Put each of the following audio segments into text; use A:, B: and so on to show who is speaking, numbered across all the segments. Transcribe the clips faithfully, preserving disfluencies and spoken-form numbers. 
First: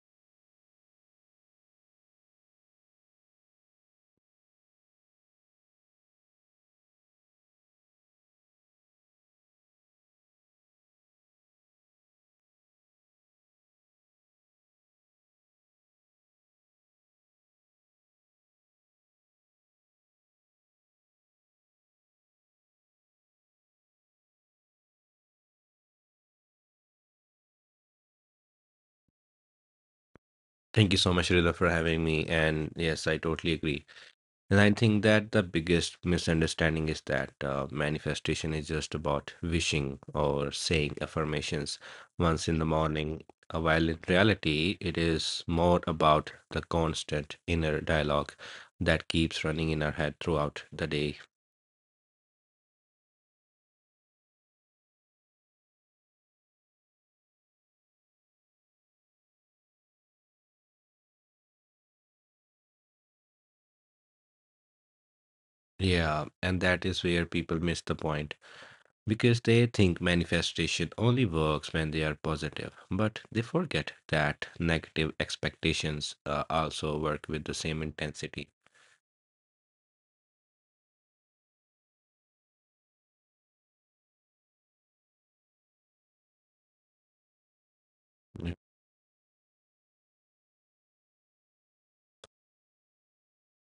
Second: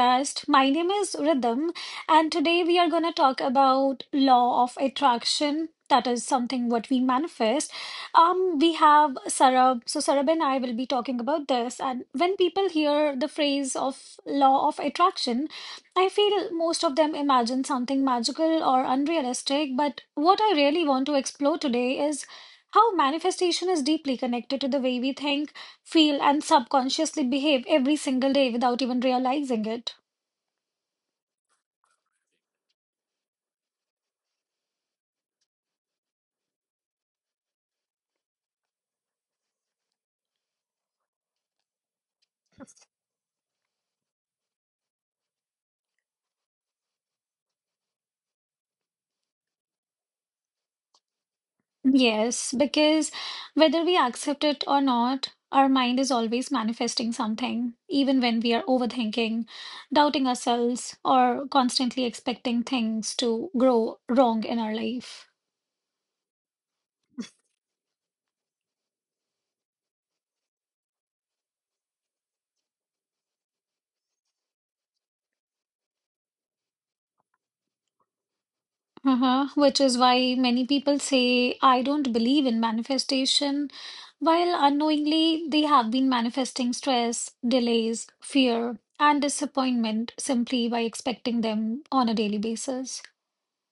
A: podcast. My name is Rhythm, and today we are going to talk about law of attraction. That is something what we manifest. Um, we have Sarab. So Sarab and I will be talking about this. And when people hear the phrase of law of attraction, I feel most of them imagine something magical or unrealistic. But what I really want to explore today is how manifestation is deeply connected to the way we think feel, and subconsciously behave every single day without even realizing it.
B: Thank you so much, Rila, for having me. And yes, I totally agree. And I think that the biggest misunderstanding is that uh, manifestation is just about wishing or saying affirmations once in the morning, uh, while in reality, it is more about the constant inner dialogue that keeps running in our head throughout the day.
A: Yes, because whether we accept it or not, our mind is always manifesting something, even when we are overthinking, doubting ourselves, or constantly expecting things to grow wrong in our life.
B: Yeah, and that is where people miss the point. because they think manifestation only works when they are positive, but they forget that negative expectations uh, also work with the same intensity.
A: Uh-huh, which is why many people say, I don't believe in manifestation, while unknowingly they have been manifesting stress, delays,
B: Mm.
A: fear, and disappointment simply by expecting them on a daily basis.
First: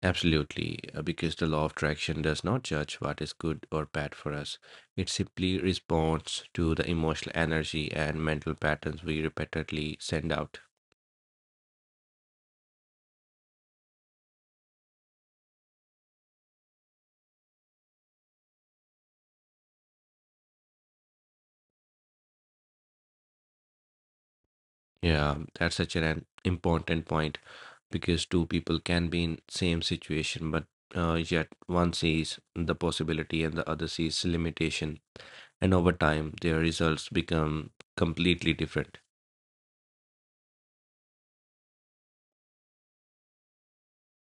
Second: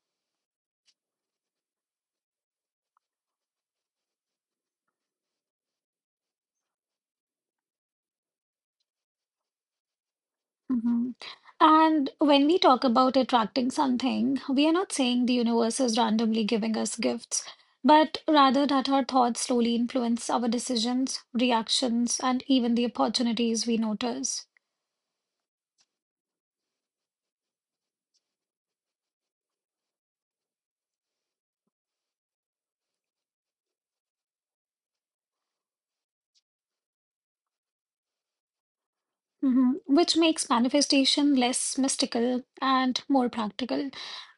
B: Absolutely, uh, because the law of attraction does not judge what is good or bad for us. It simply responds to the emotional energy and mental patterns we repeatedly send out.
A: Mhm. And when we talk about attracting something, we are not saying the universe is randomly giving us gifts, but rather that our thoughts slowly influence our decisions, reactions, and even the opportunities we notice.
B: Yeah, that's such an important point because two people can be in same situation, but uh, yet one sees the possibility and the other sees limitation, and over time their results become completely different.
A: Mhm. Which makes manifestation less mystical and more practical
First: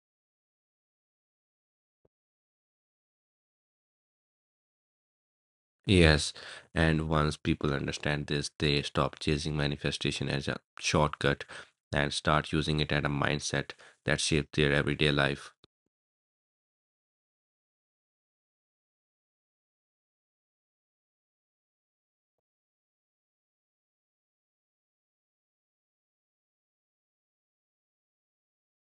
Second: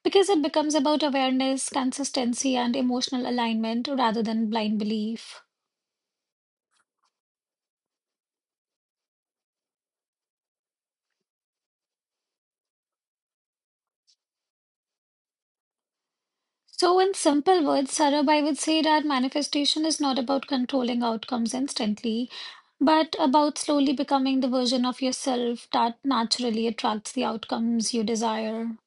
A: because it becomes about awareness, consistency, and emotional alignment rather than blind belief.
B: Yes, and once people understand this, they stop chasing manifestation as a shortcut and start using it as a mindset that shapes their everyday life.
A: So, in simple words, Sarab, I would say that manifestation is not about controlling outcomes instantly, but about slowly becoming the version of yourself that naturally attracts the outcomes you desire.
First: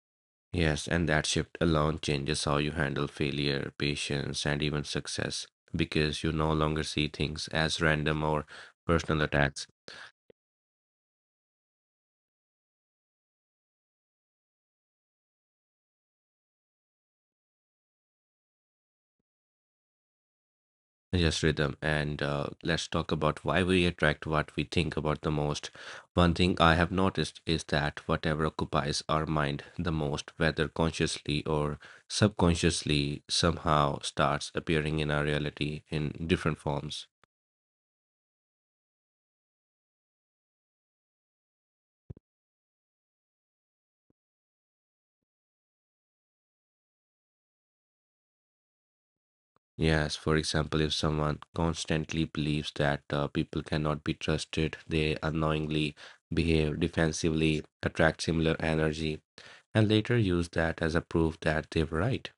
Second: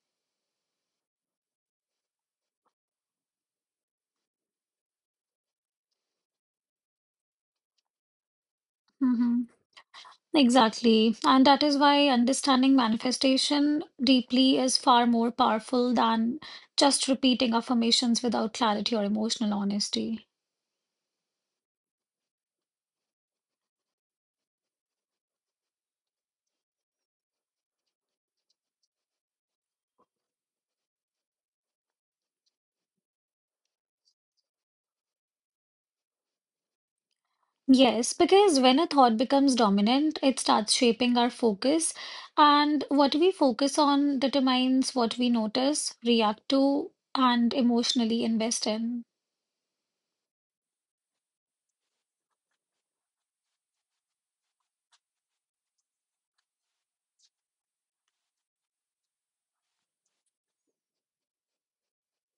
B: Yes, and that shift alone changes how you handle failure, patience, and even success because you no longer see things as random or personal
A: Mm-hmm.
B: attacks,
A: Exactly. And that is why understanding manifestation deeply is far more powerful than just repeating affirmations without clarity or emotional honesty.
B: just rhythm. And uh, let's talk about why we attract what we think about the most. One thing I have noticed is that whatever occupies our mind the most, whether consciously or subconsciously, somehow starts appearing in our reality in different forms.
A: Yes, because when a thought becomes dominant, it starts shaping our focus, and what we focus on determines what we notice, react to, and emotionally invest in.
B: Yes, for example, if someone constantly believes that uh, people cannot be trusted, they unknowingly behave defensively, attract similar energy, and later use that as a proof that they were right.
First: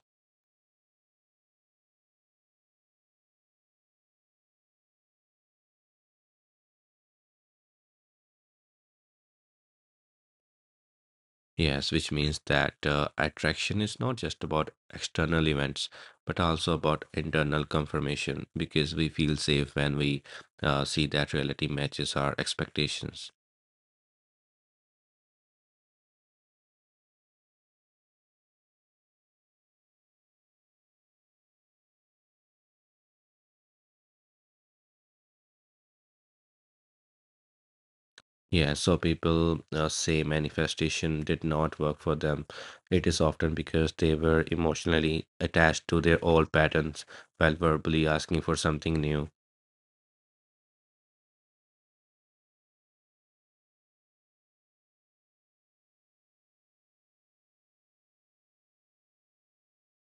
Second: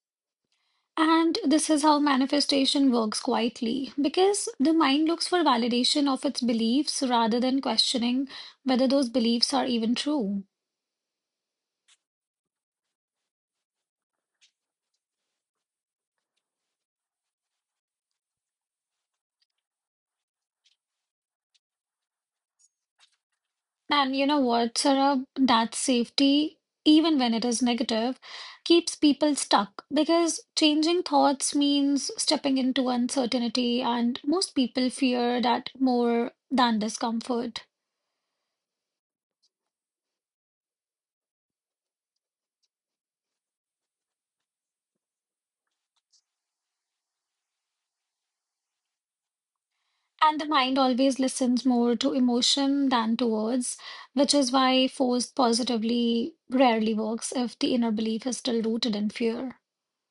A: And this is how manifestation works quietly, because the mind looks for validation of its beliefs rather than questioning whether those beliefs are even true.
B: Yes, which means that uh, attraction is not just about external events, but also about internal confirmation, because we feel safe when we uh, see that reality matches our expectations.
A: And you know what, Sarah, that safety, even when it is negative, keeps people stuck because changing thoughts means stepping into uncertainty, and most people fear that more than discomfort.
B: Yeah, so people uh, say manifestation did not work for them. It is often because they were emotionally attached to their old patterns while verbally asking for something new.
A: And the mind always listens more to emotion than to words, which is why forced positively rarely works if the inner belief is still rooted in fear.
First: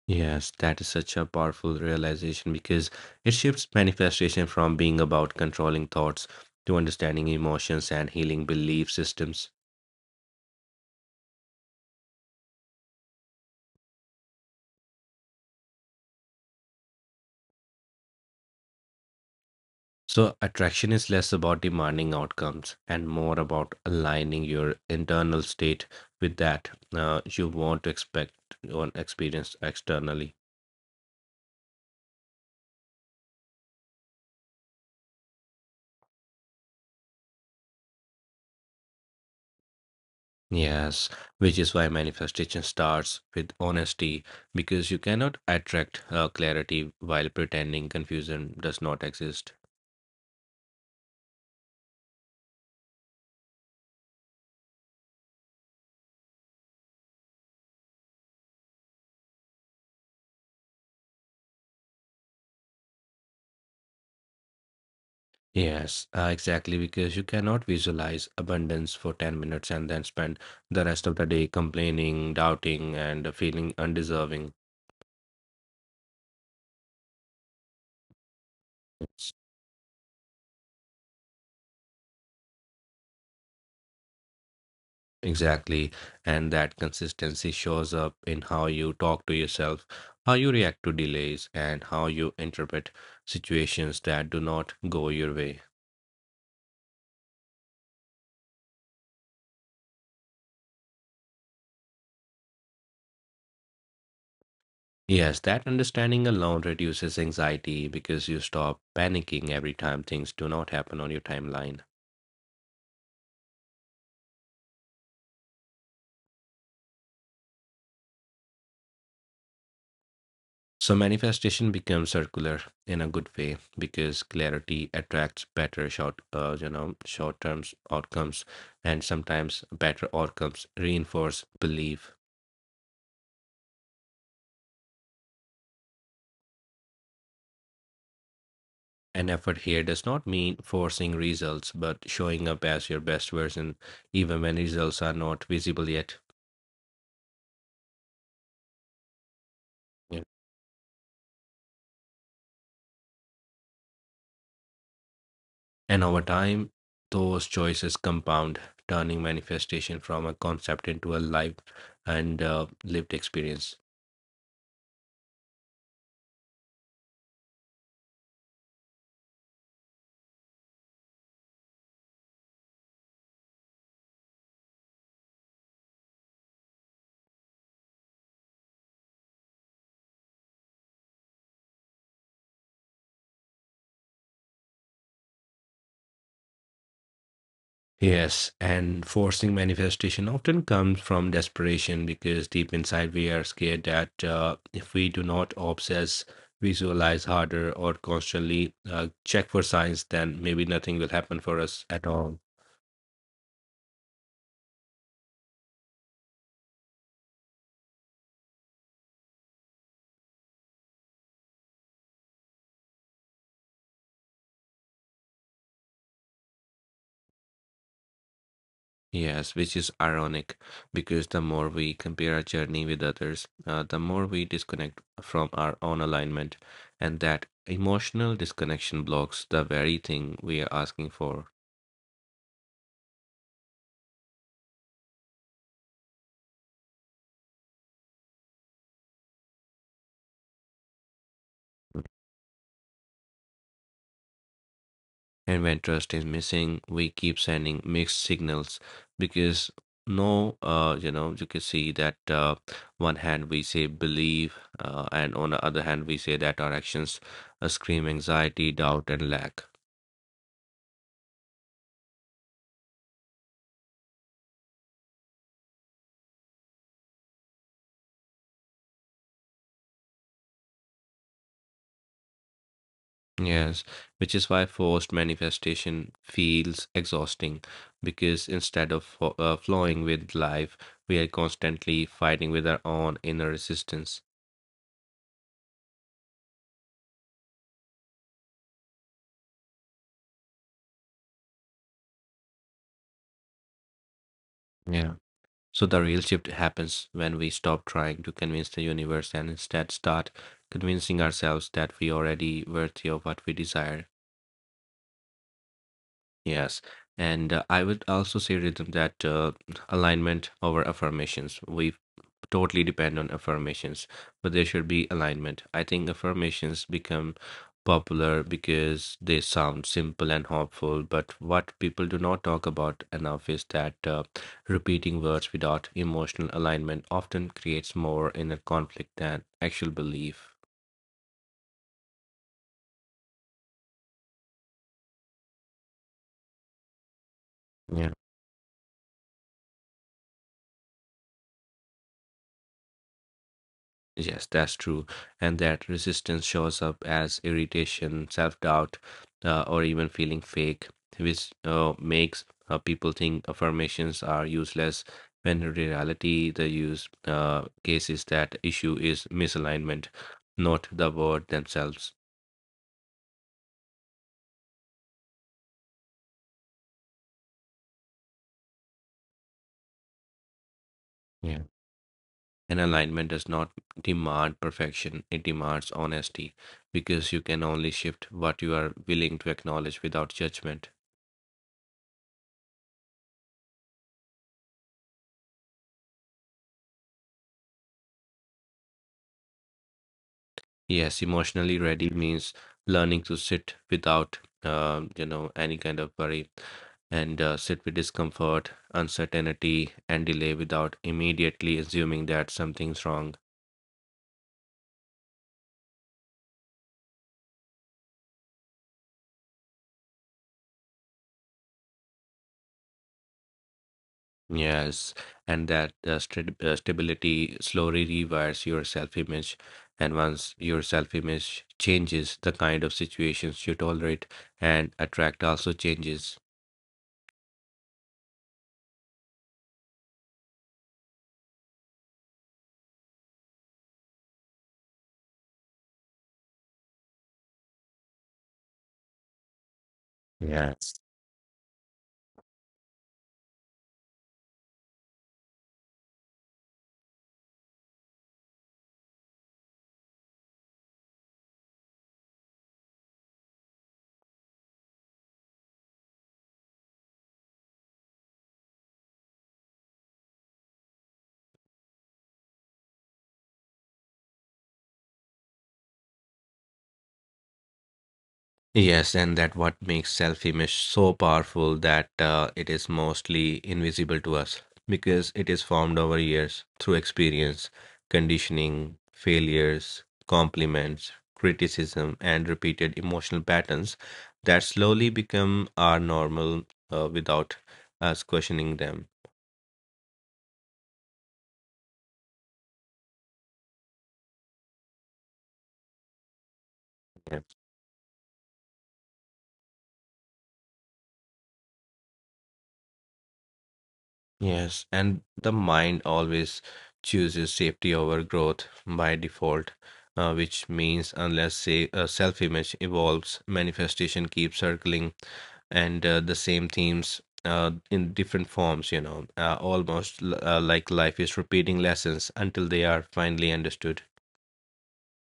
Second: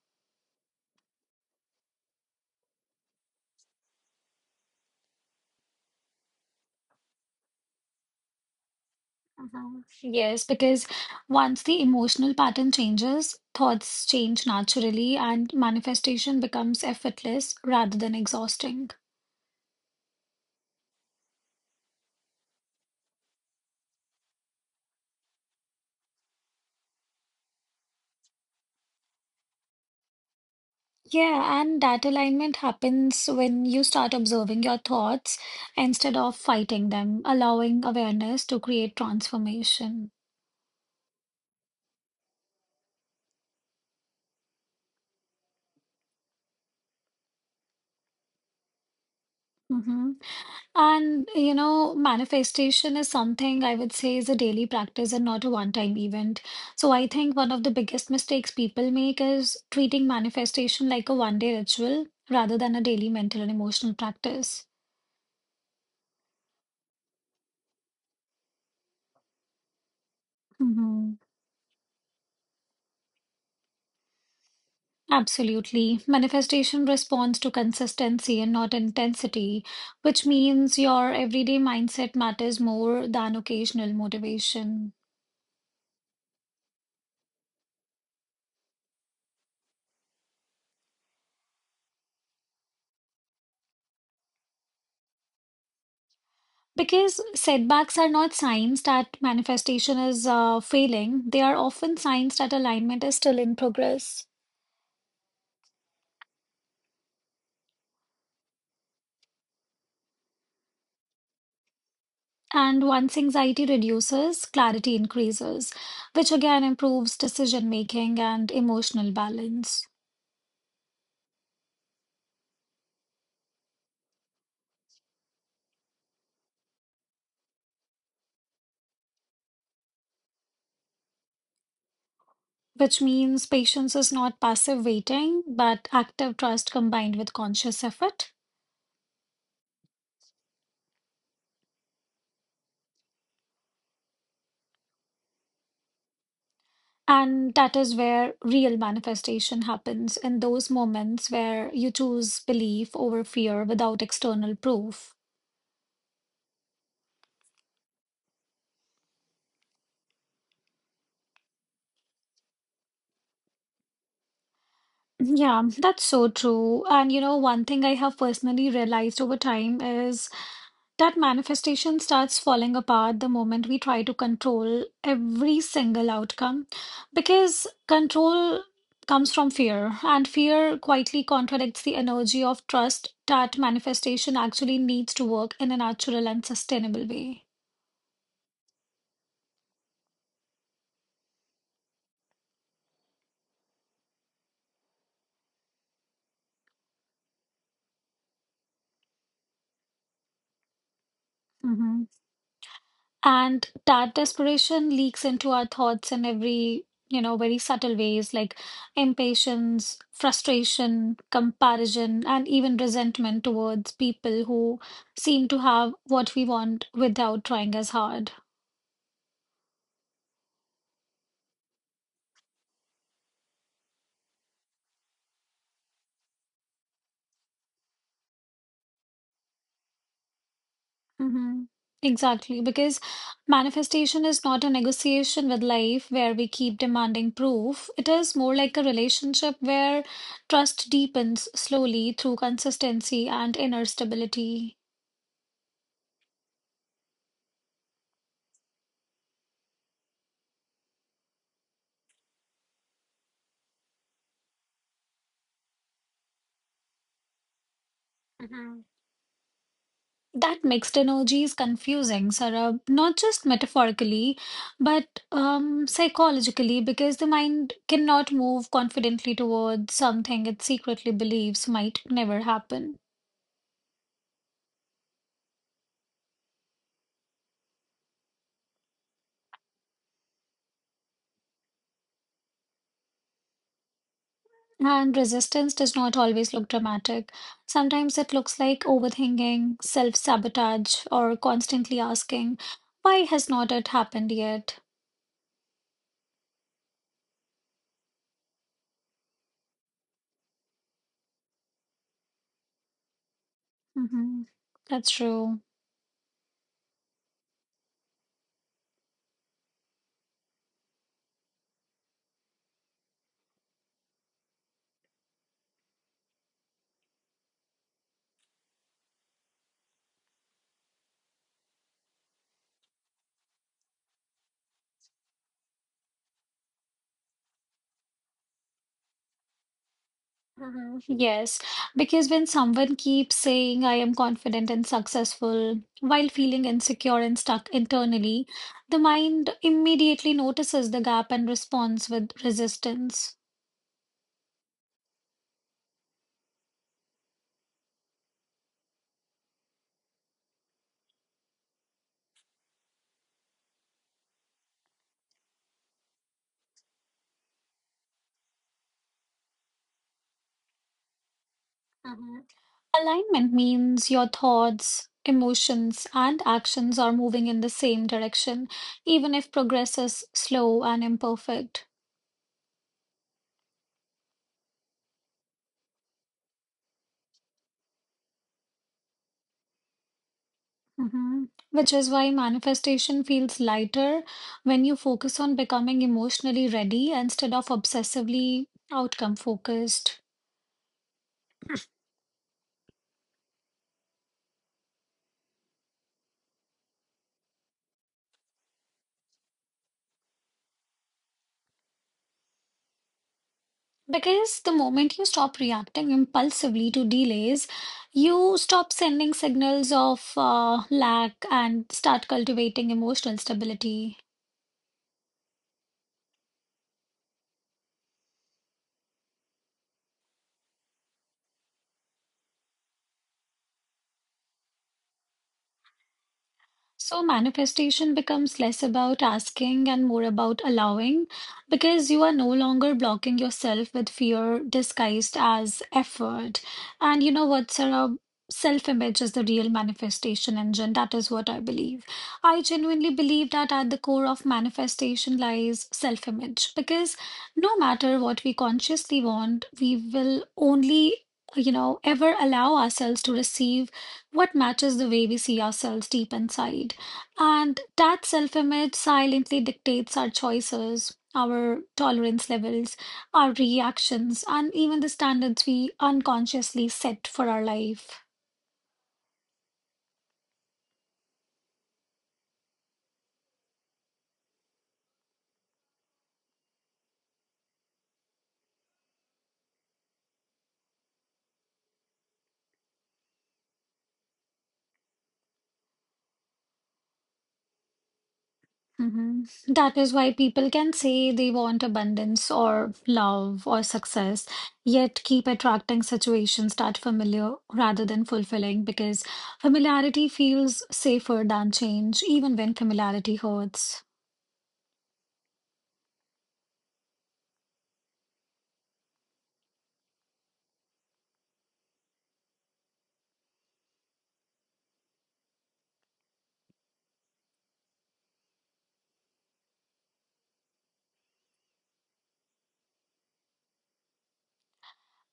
B: Yes, that is such a powerful realization because it shifts manifestation from being about controlling thoughts to understanding emotions and healing belief systems.
A: Mhm. Yes, because once the emotional pattern changes, thoughts change naturally and manifestation becomes effortless rather than exhausting.
B: So, attraction is less about demanding outcomes and more about aligning your internal state with that uh, you want to expect or experience externally.
A: Yeah, and that alignment happens when you start observing your thoughts instead of fighting them, allowing awareness to create transformation.
B: Yes, which is why manifestation starts with honesty because you cannot attract uh, clarity while pretending confusion does not exist.
A: Mhm. And, you know, manifestation is something I would say is a daily practice and not a one-time event. So I think one of the biggest mistakes people make is treating manifestation like a one-day ritual rather than a daily mental and emotional practice.
B: Yes, uh, exactly because you cannot visualize abundance for ten minutes and then spend the rest of
A: Mhm.
B: the day complaining, doubting, and feeling undeserving.
A: Absolutely. Manifestation responds to consistency and not intensity, which means your everyday mindset matters more than occasional motivation.
B: Exactly. And that consistency shows up in how you talk to yourself, how you react to delays, and how you interpret situations that do not go your way.
A: Because setbacks are not signs that manifestation is uh, failing, they are often signs that alignment is still in progress.
B: Yes, that understanding alone reduces anxiety because you stop panicking every time things do not happen on your timeline.
A: And once anxiety reduces, clarity increases, which again improves decision making and emotional balance.
B: So, manifestation becomes circular in a good way because clarity attracts better short, uh, you know, short-term outcomes, and sometimes better outcomes reinforce belief.
A: Which means patience is not passive waiting, but active trust combined with conscious effort.
B: An effort here does not mean forcing results, but showing up as your best version, even when results are not visible yet.
A: And that is where real manifestation happens
B: Yeah.
A: in those moments where you choose belief over fear without external proof.
B: And over time, those choices compound, turning manifestation from a concept into a live and uh, lived experience.
A: Yeah, that's so true. And you know, one thing I have personally realized over time is that manifestation starts falling apart the moment we try to control every single outcome because control comes from fear, and fear quietly contradicts the energy of trust that manifestation actually needs to work in a natural and sustainable way.
B: Yes, and forcing manifestation often comes from desperation because deep inside we are scared that uh, if we do not obsess, visualize harder, or constantly uh, check for signs, then maybe nothing will happen for us
A: Mm-hmm.
B: at all.
A: And that desperation leaks into our thoughts in every, you know, very subtle ways like impatience, frustration, comparison, and even resentment towards people who seem to have what we want without trying as hard.
B: Yes, which is ironic because the more we compare our journey with others, uh, the more we disconnect from our own alignment, and that emotional disconnection blocks the very thing we are asking for.
A: Hmm. Exactly, because manifestation is not a negotiation with life where we keep demanding proof. It is more like a relationship where trust deepens slowly through consistency and inner stability.
B: And when trust is missing, we keep sending mixed signals because no, uh, you know, you can see that uh, one hand we say believe, uh, and on the other hand we say that our actions uh, scream anxiety,
A: Mhm.
B: doubt, and lack.
A: That mixed energy is confusing, Sarab, not just metaphorically, but um, psychologically, because the mind cannot move confidently towards something it secretly believes might never happen.
B: Yes, which is why forced manifestation feels exhausting because instead of fo- uh, flowing with life, we are constantly fighting with our own inner resistance.
A: And resistance does not always look dramatic. Sometimes it looks like overthinking, self-sabotage, or constantly asking, why has not it happened yet?
B: Yeah. So the real shift happens when we stop trying to convince the universe and instead start convincing ourselves that we already worthy of what we desire.
A: Hmm. That's true.
B: Yes. And uh, I would also say, Rhythm, that uh, alignment over affirmations. We totally depend on affirmations, but there should be alignment. I think affirmations become popular because they sound simple and hopeful, but what people do not talk about enough is that uh, repeating words without emotional alignment often creates more inner conflict than actual belief.
A: Mhm. Yes, because when someone keeps saying, I am confident and successful, while feeling insecure and stuck internally, the mind immediately notices the gap and responds with resistance.
B: Yes, that's true. And that resistance shows up as irritation, self doubt, uh, or even feeling fake, which uh, makes uh, people think affirmations are useless when in reality, the use uh, case is that issue is misalignment, not the word themselves.
A: Mhm. Alignment means your thoughts, emotions, and actions are moving in the same direction, even if progress is slow and
B: Yeah.
A: imperfect.
B: And alignment does not demand perfection, it demands honesty because you can only shift what you are willing to acknowledge without judgment.
A: Hmm. Which is why manifestation feels lighter when you focus on becoming emotionally ready instead of obsessively outcome focused.
B: Yes, emotionally ready means learning to sit without, uh, you know, any kind of worry and uh, sit with discomfort, uncertainty, and delay without immediately assuming that something's wrong.
A: Because the moment you stop reacting impulsively to delays, you stop sending signals of uh, lack and start cultivating emotional stability.
B: Yes, and that uh, st- uh, stability slowly rewires your self image. And once your self image changes, the kind of situations you tolerate and attract also changes.
A: So manifestation becomes less about asking and more about allowing because you are no longer blocking yourself with fear disguised as effort. And you know what, Sarah? Self-image is the real manifestation engine.
B: Yes.
A: That is what I believe. I genuinely believe that at the core of manifestation lies self-image because no matter what we consciously want, we will only, you know, ever allow ourselves to receive what matches the way we see ourselves deep inside. And that self image silently dictates our choices, our tolerance levels, our reactions, and even the standards we unconsciously set for our life.
B: Yes, and that what makes self-image so powerful that uh, it is mostly invisible to us because it is formed over years through experience, conditioning, failures, compliments, criticism, and repeated emotional patterns that slowly become our normal uh, without us questioning them.
A: Mhm. That is why people can say they want abundance or love or success, yet keep attracting situations that
B: Yeah.
A: familiar rather than fulfilling because familiarity feels safer than change, even when familiarity hurts.
B: Yes, and the mind always chooses safety over growth by default, uh, which means unless say uh, self-image evolves, manifestation keeps circling and uh, the same themes uh, in different forms, you know, uh, almost l- uh, like life is repeating lessons until they are finally understood.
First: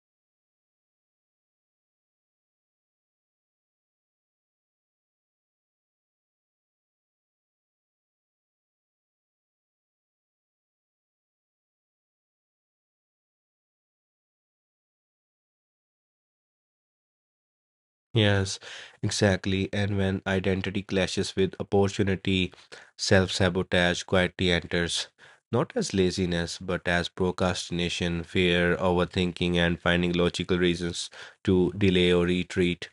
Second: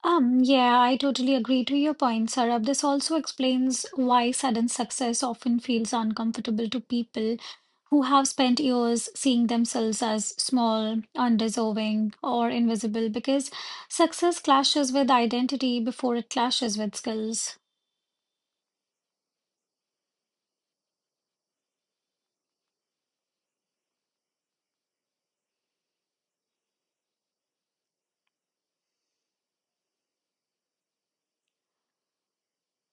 A: Um, yeah, I totally agree to your point, Sarab. This also explains why sudden success often feels uncomfortable to people who have spent years seeing themselves as small, undeserving, or invisible, because success clashes with identity before it clashes with skills.
B: Yes, exactly. And when identity clashes with opportunity, self-sabotage quietly enters, not as laziness, but as procrastination, fear, overthinking, and finding logical reasons to delay or retreat.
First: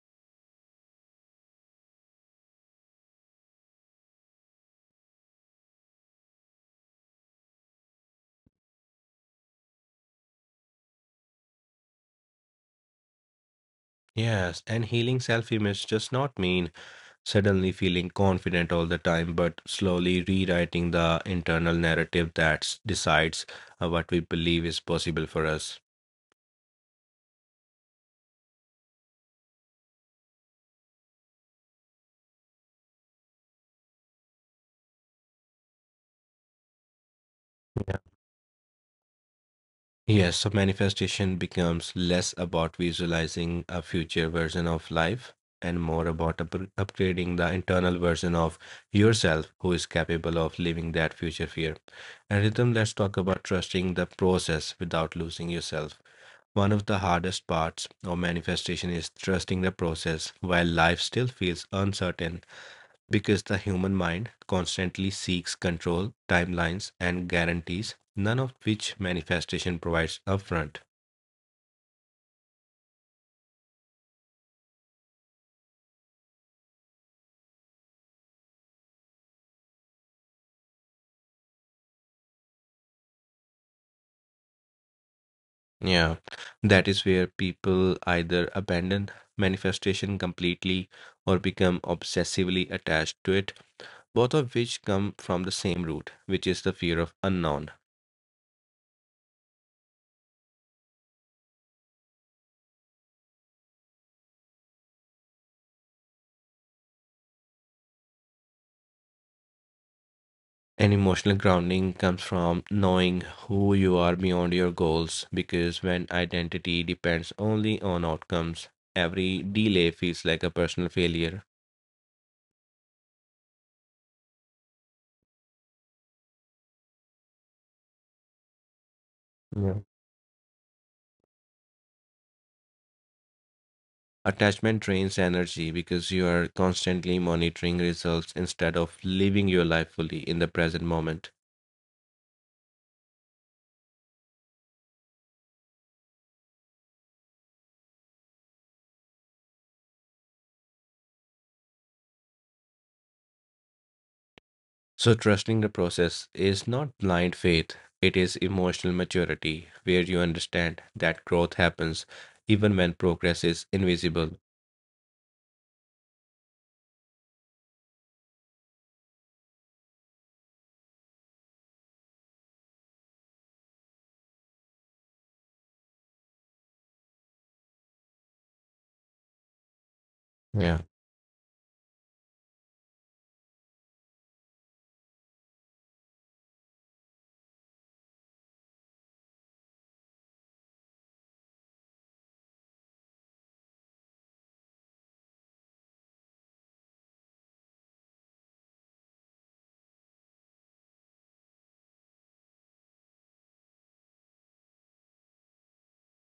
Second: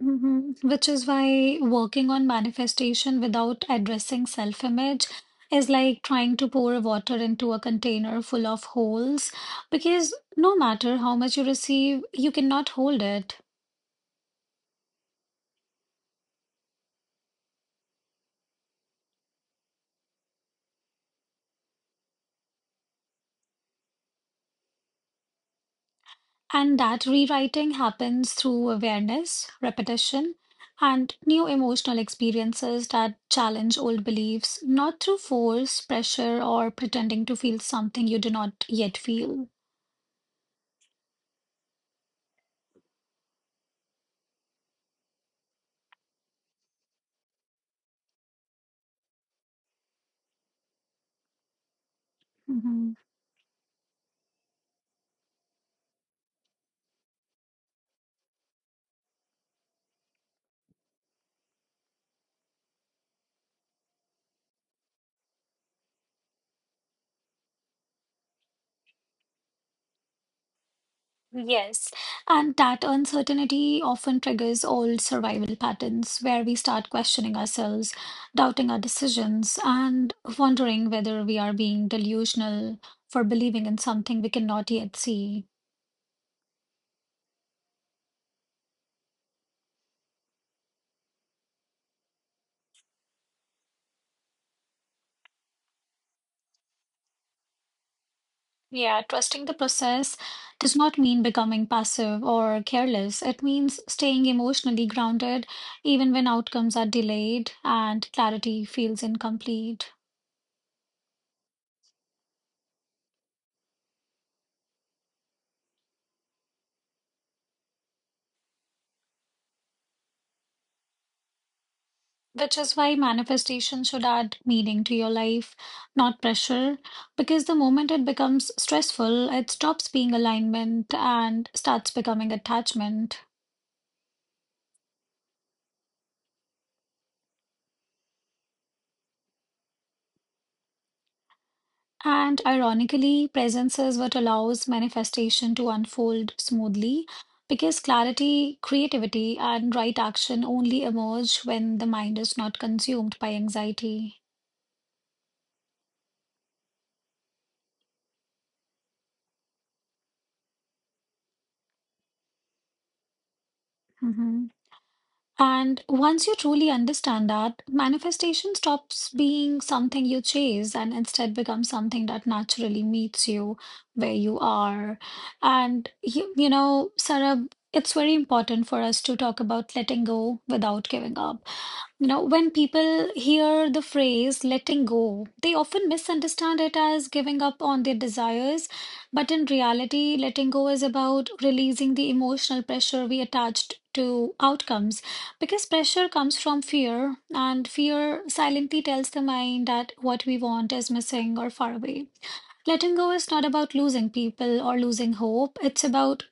A: Hmm. Which is why working on manifestation without addressing self-image is like trying to pour water into a container full of holes, because no matter how much you receive, you cannot hold it.
B: Yes, and healing self-image does not mean suddenly feeling confident all the time, but slowly rewriting the internal narrative that decides uh, what we believe is possible for us.
A: And that rewriting happens through awareness, repetition, and new emotional experiences that challenge old beliefs, not through force, pressure, or pretending to feel something you do not yet feel.
B: Yes, so manifestation becomes less about visualizing a future version of life and more about up- upgrading the internal version of yourself who is capable of living that future fear. And rhythm,
A: Mm-hmm.
B: let's talk about trusting the process without losing yourself. One of the hardest parts of manifestation is trusting the process while life still feels uncertain because the human mind constantly seeks control, timelines, and guarantees, none of which manifestation provides upfront.
A: Yes, and that uncertainty often triggers old survival patterns where we start questioning ourselves, doubting our decisions, and wondering whether we are being delusional for believing in something we cannot yet see.
B: Yeah, that is where people either abandon manifestation completely or become obsessively attached to it, both of which come from the same root, which is the fear of unknown.
A: Yeah, trusting the process does not mean becoming passive or careless. It means staying emotionally grounded even when outcomes are delayed and clarity feels incomplete.
B: And emotional grounding comes from knowing who you are beyond your goals because when identity depends only on outcomes, every delay feels like a personal failure.
A: Which is why manifestation should add meaning to your life, not pressure. Because the moment it becomes stressful, it
B: Yeah.
A: stops being alignment and starts becoming attachment.
B: Attachment drains energy because you are constantly monitoring results instead of living your life fully in the present moment.
A: And ironically, presence is what allows manifestation to unfold smoothly because clarity, creativity, and right action only emerge when the mind is not consumed by anxiety.
B: So, trusting the process is not blind faith, it is emotional maturity where you understand that growth happens even when progress is invisible.
A: Mhm. And once you truly understand that, manifestation stops being something you chase and instead becomes something that naturally meets you where you are. And you, you know, Sarab, it's very important for us to talk about letting go
B: Yeah.
A: without giving up. You know, when people hear the phrase letting go, they often misunderstand it as giving up on their desires. But in reality, letting go is about releasing the emotional pressure we attached to outcomes. Because pressure comes from fear, and fear silently tells the mind that what we want is missing or far away. Letting go is not about losing people or losing hope, it's about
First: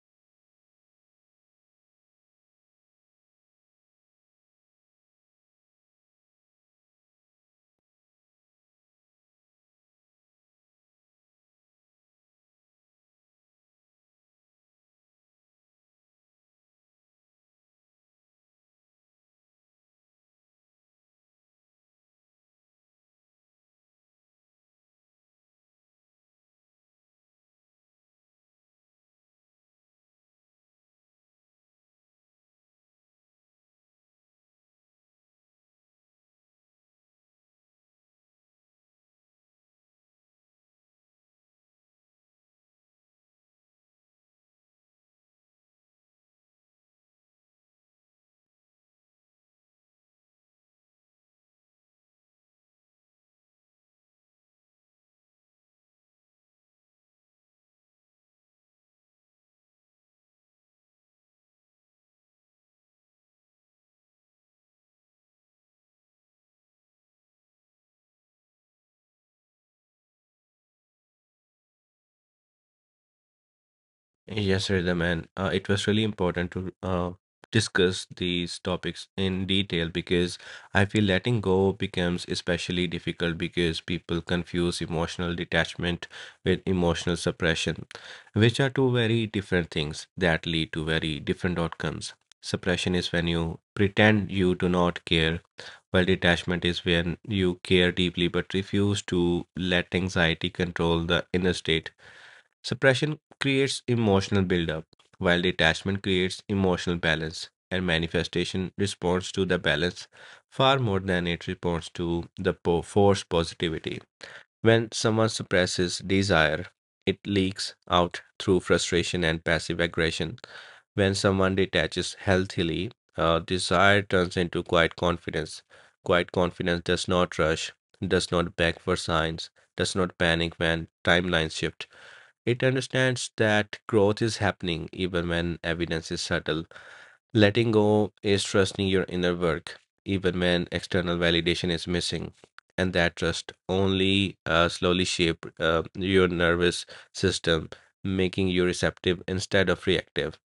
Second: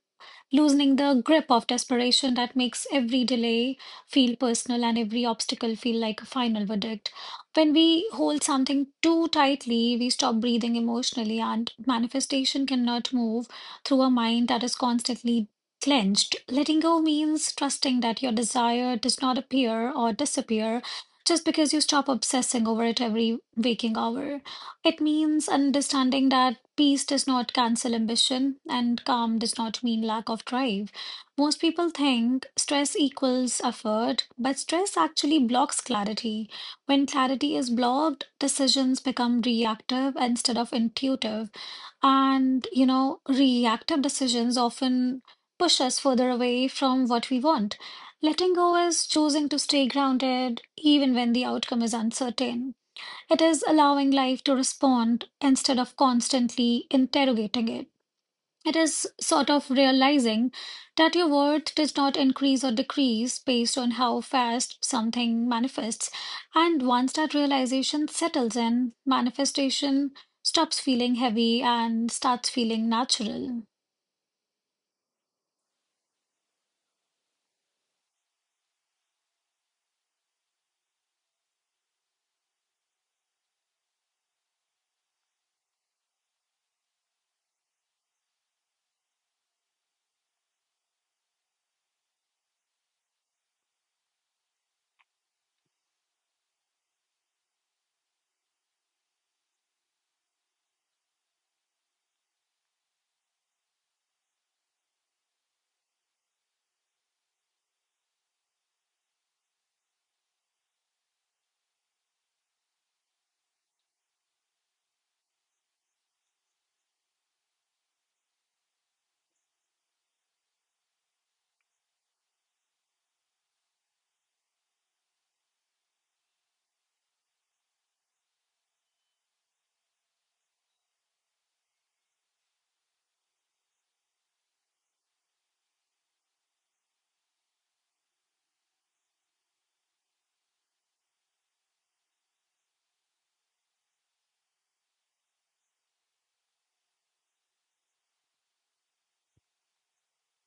A: loosening the grip of desperation that makes every delay feel personal and every obstacle feel like a final verdict. When we hold something too tightly, we stop breathing emotionally, and manifestation cannot move through a mind that is constantly clenched. Letting go means trusting that your desire does not appear or disappear just because you stop obsessing over it every waking hour. It means understanding that peace does not cancel ambition and calm does not mean lack of drive. Most people think stress equals effort, but stress actually blocks clarity. When clarity is blocked, decisions become reactive instead of intuitive. And, you know, reactive decisions often push us further away from what we want. Letting go is choosing to stay grounded even when the outcome is uncertain. It is allowing life to respond instead of constantly interrogating it. It is sort of realizing that your worth does not increase or decrease based on how fast something manifests. And once that realization settles in, manifestation stops feeling heavy and starts feeling natural.
B: Yes, Rhythm, and uh, it was really important to uh, discuss these topics in detail because I feel letting go becomes especially difficult because people confuse emotional detachment with emotional suppression, which are two very different things that lead to very different outcomes. Suppression is when you pretend you do not care, while detachment is when you care deeply but refuse to let anxiety control the inner state. Suppression creates emotional buildup, while detachment creates emotional balance, and manifestation responds to the balance far more than it responds to the po- forced positivity. When someone suppresses desire, it leaks out through frustration and passive aggression. When someone detaches healthily, uh, desire turns into quiet confidence. Quiet confidence does not rush, does not beg for signs, does not panic when timelines shift it understands that growth is happening even when evidence is subtle. Letting go is trusting your inner work even when external validation is missing. And that trust only uh, slowly shape uh, your nervous system, making you receptive instead of reactive.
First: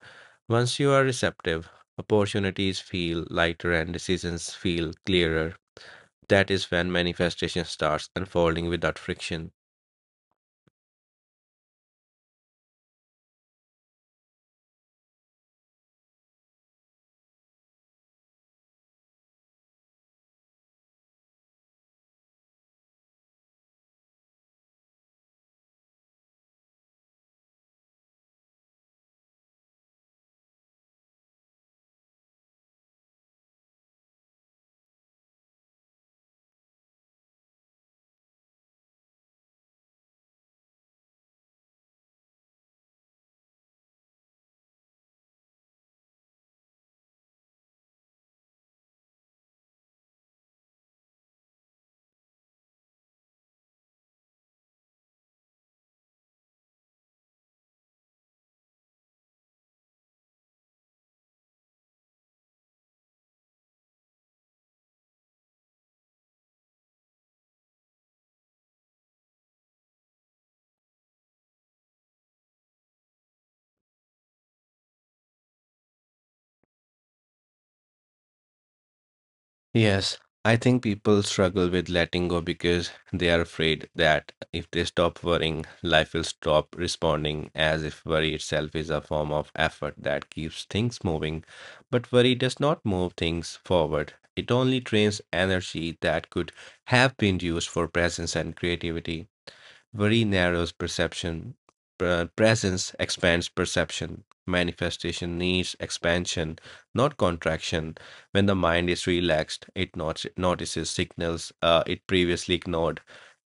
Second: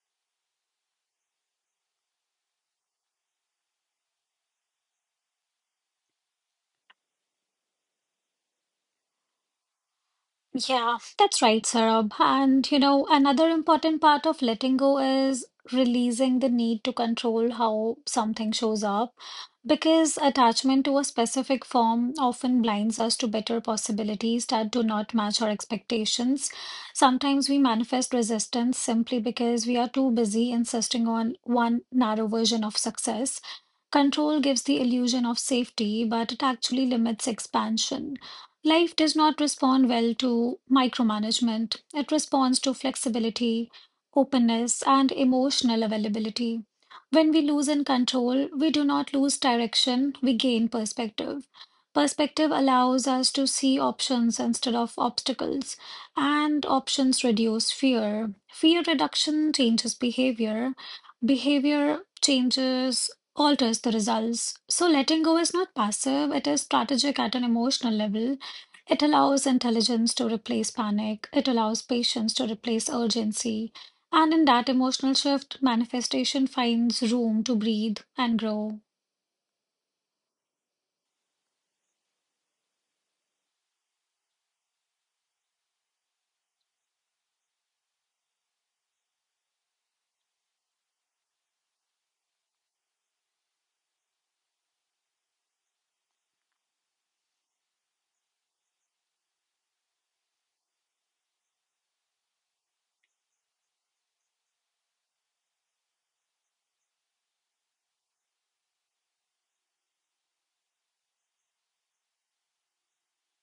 B: Once you are receptive, opportunities feel lighter and decisions feel clearer. That is when manifestation starts unfolding without friction.
A: Yeah, that's right, Sarab. And you know, another important part of letting go is releasing the need to control how something shows up, because attachment to a specific form often blinds us to better possibilities that do not match our expectations. Sometimes we manifest resistance simply because we are too busy insisting on one narrow version of success. Control gives the illusion of safety, but it actually limits expansion. Life does not respond well to micromanagement. It responds to flexibility, openness, and emotional availability. When we lose in control, we do not lose direction, we gain perspective. Perspective allows us to see options instead of obstacles, and options reduce fear. Fear reduction changes behavior, behavior changes alters the results. So letting go is not passive, it is strategic at an emotional level. It allows intelligence to replace panic, it allows patience to replace urgency. And in that emotional shift, manifestation finds room to breathe and grow.
B: Yes, I think people struggle with letting go because they are afraid that if they stop worrying, life will stop responding, as if worry itself is a form of effort that keeps things moving. But worry does not move things forward, it only drains energy that could have been used for presence and creativity. Worry narrows perception. Pre- Presence expands perception. Manifestation needs expansion, not contraction. When the mind is relaxed, it not- notices signals uh, it previously ignored.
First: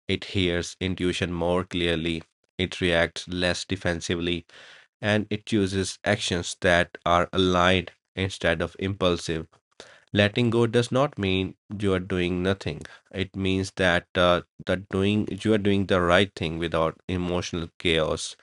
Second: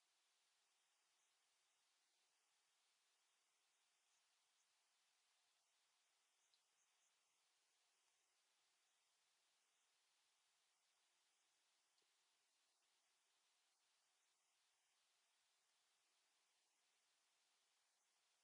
B: It hears intuition more clearly. It reacts less defensively. And it chooses actions that are aligned instead of impulsive. Letting go does not mean you are doing nothing. It means that uh, that doing you are doing the right thing without emotional chaos.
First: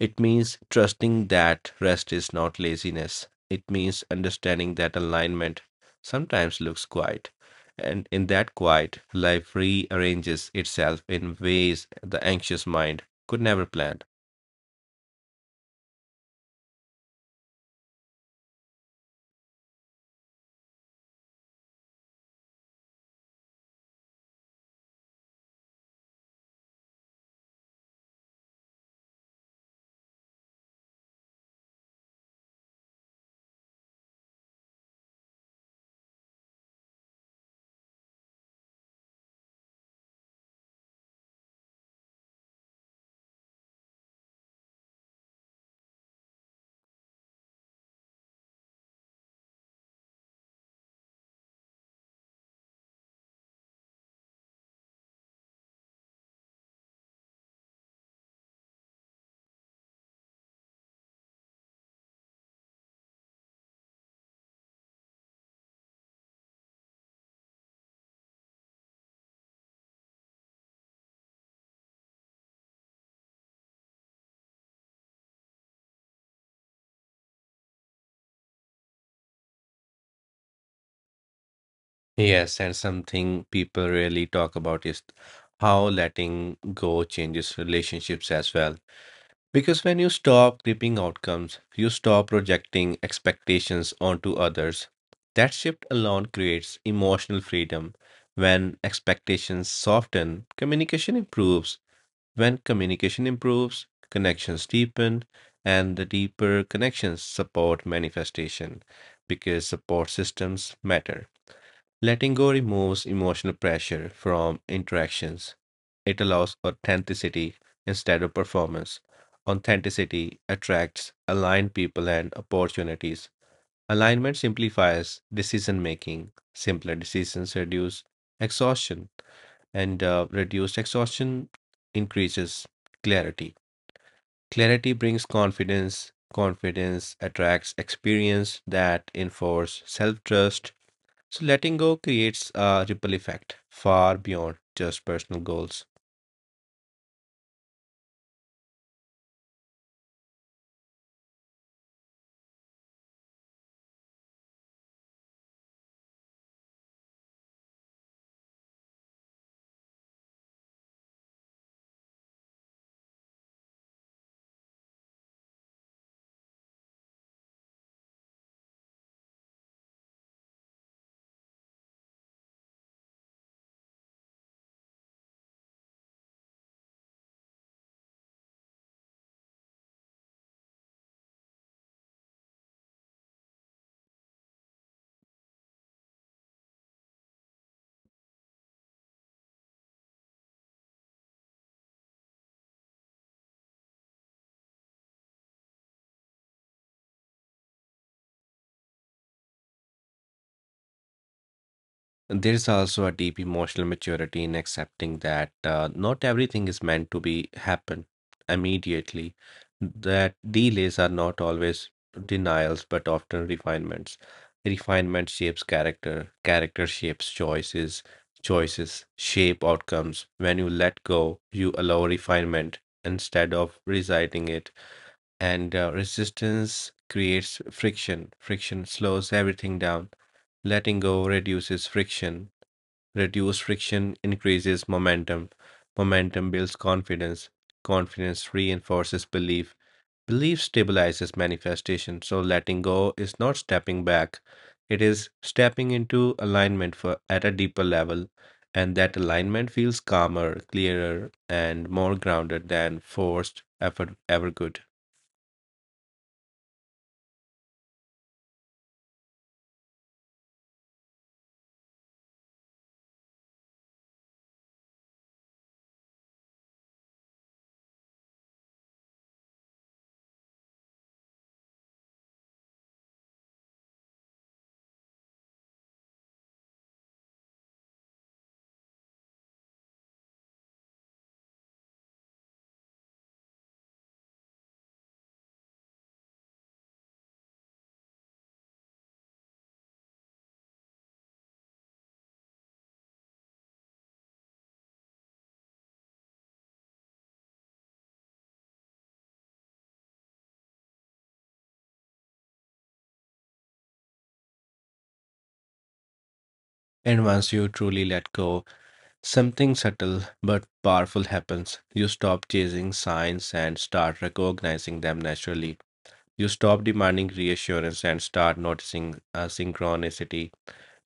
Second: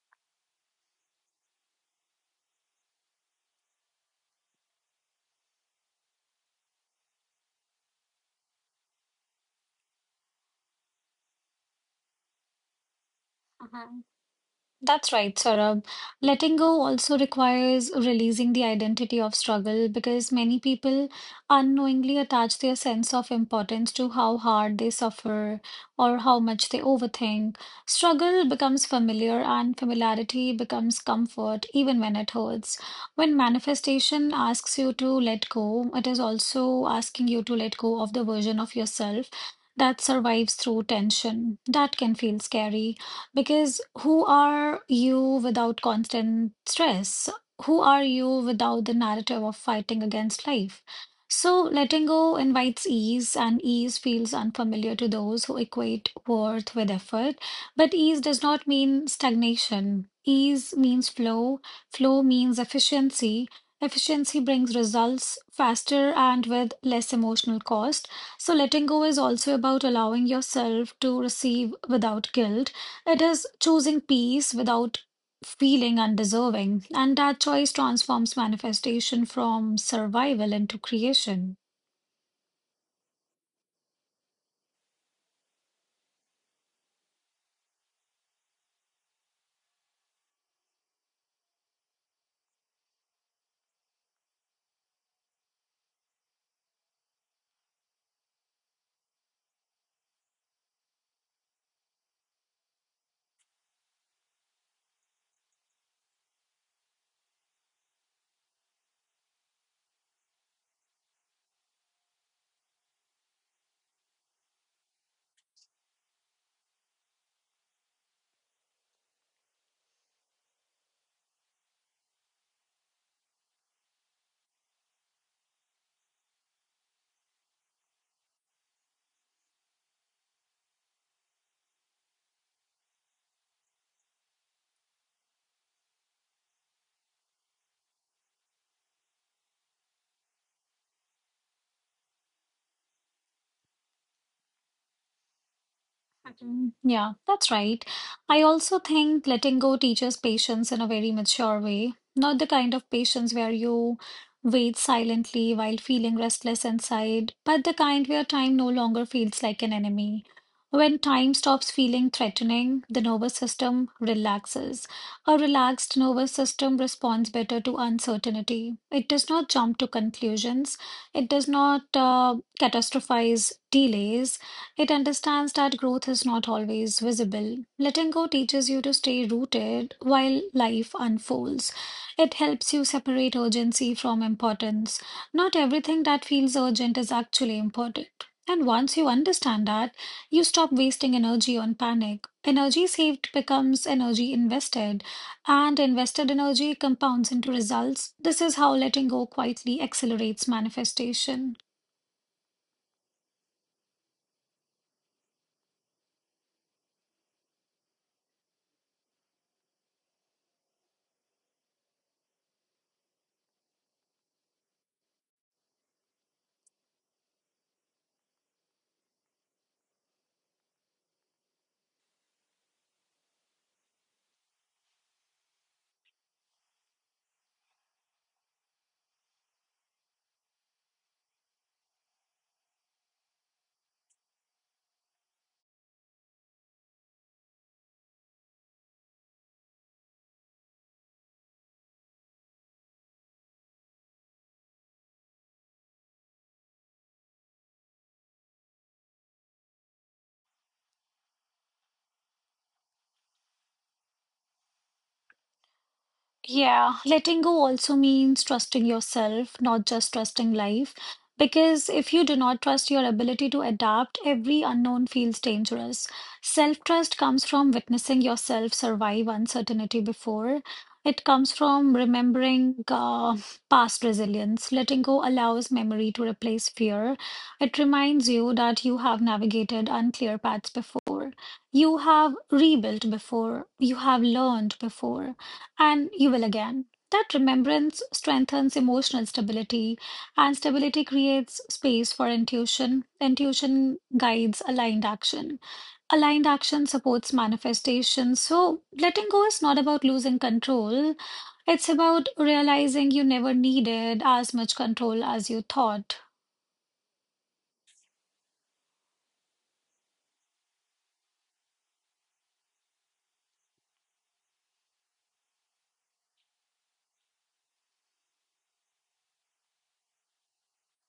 B: It means trusting that rest is not laziness. It means understanding that alignment sometimes looks quiet, and in that quiet life rearranges itself in ways the anxious mind could never plan.
A: Mhm. That's right, Saurabh. Letting go also requires releasing the identity of struggle because many people unknowingly attach their sense of importance to how hard they suffer or how much they overthink. Struggle becomes familiar and familiarity becomes comfort, even when it hurts. When manifestation asks you to let go, it is also asking you to let go of the version of yourself that survives through tension. That can feel scary. Because who are you without constant stress? Who are you without the narrative of fighting against life? So, letting go invites ease, and ease feels unfamiliar to those who equate worth with effort. But ease does not mean stagnation. Ease means flow, flow means efficiency. Efficiency brings results faster and with less emotional cost. So, letting go is also about allowing yourself to receive without guilt. It is choosing peace without feeling undeserving, and that choice transforms manifestation from survival into creation.
B: Yes, and something people really talk about is how letting go changes relationships as well. Because when you stop gripping outcomes, you stop projecting expectations onto others. That shift alone creates emotional freedom. When expectations soften, communication improves. When communication improves, connections deepen, and the deeper connections support manifestation because support systems matter. Letting go removes emotional pressure from interactions. It allows authenticity instead of performance. Authenticity attracts aligned people and opportunities. Alignment simplifies decision making. Simpler decisions reduce exhaustion, and uh, reduced exhaustion increases clarity. Clarity brings confidence. Confidence attracts experience that enforces self trust. So letting go creates a ripple effect far beyond just personal goals.
A: Mm, yeah, that's right. I also think letting go teaches patience in a very mature way, not the kind of patience where you wait silently while feeling restless inside, but the kind where time no longer feels like an enemy. When time stops feeling threatening, the nervous system relaxes. A relaxed nervous system responds better to uncertainty. It does not jump to conclusions. It does not uh, catastrophize delays. It understands that growth is not always visible. Letting go teaches you to stay rooted while life unfolds. It helps you separate urgency from importance. Not everything that feels urgent is actually important. And once you understand that, you stop wasting energy on panic. Energy saved becomes energy invested, and invested energy compounds into results. This is how letting go quietly accelerates manifestation.
B: And there's also a deep emotional maturity in accepting that uh, not everything is meant to be happen immediately. That delays are not always denials, but often refinements. Refinement shapes character. Character shapes choices. Choices shape outcomes. When you let go, you allow refinement instead of reciting it, and uh, resistance creates friction. Friction slows everything down. Letting go reduces friction. Reduced friction increases momentum. Momentum builds confidence. Confidence reinforces belief. Belief stabilizes manifestation. So letting go is not stepping back. It is stepping into alignment for at a deeper level. And that alignment feels calmer, clearer, and more grounded than forced effort ever could.
A: Yeah, letting go also means trusting yourself, not just trusting life. Because if you do not trust your ability to adapt, every unknown feels dangerous. Self-trust comes from witnessing yourself survive uncertainty before. It comes from remembering uh, past resilience. Letting go allows memory to replace fear. It reminds you that you have navigated unclear paths before. You have rebuilt before. You have learned before and you will again. That remembrance strengthens emotional stability, and stability creates space for intuition. Intuition guides aligned action. Aligned action supports manifestation. So, letting go is not about losing control, it's about realizing you never needed as much control as you thought.
B: And once you truly let go, something subtle but powerful happens. You stop chasing signs and start recognizing them naturally. You stop demanding reassurance and start noticing uh, synchronicity.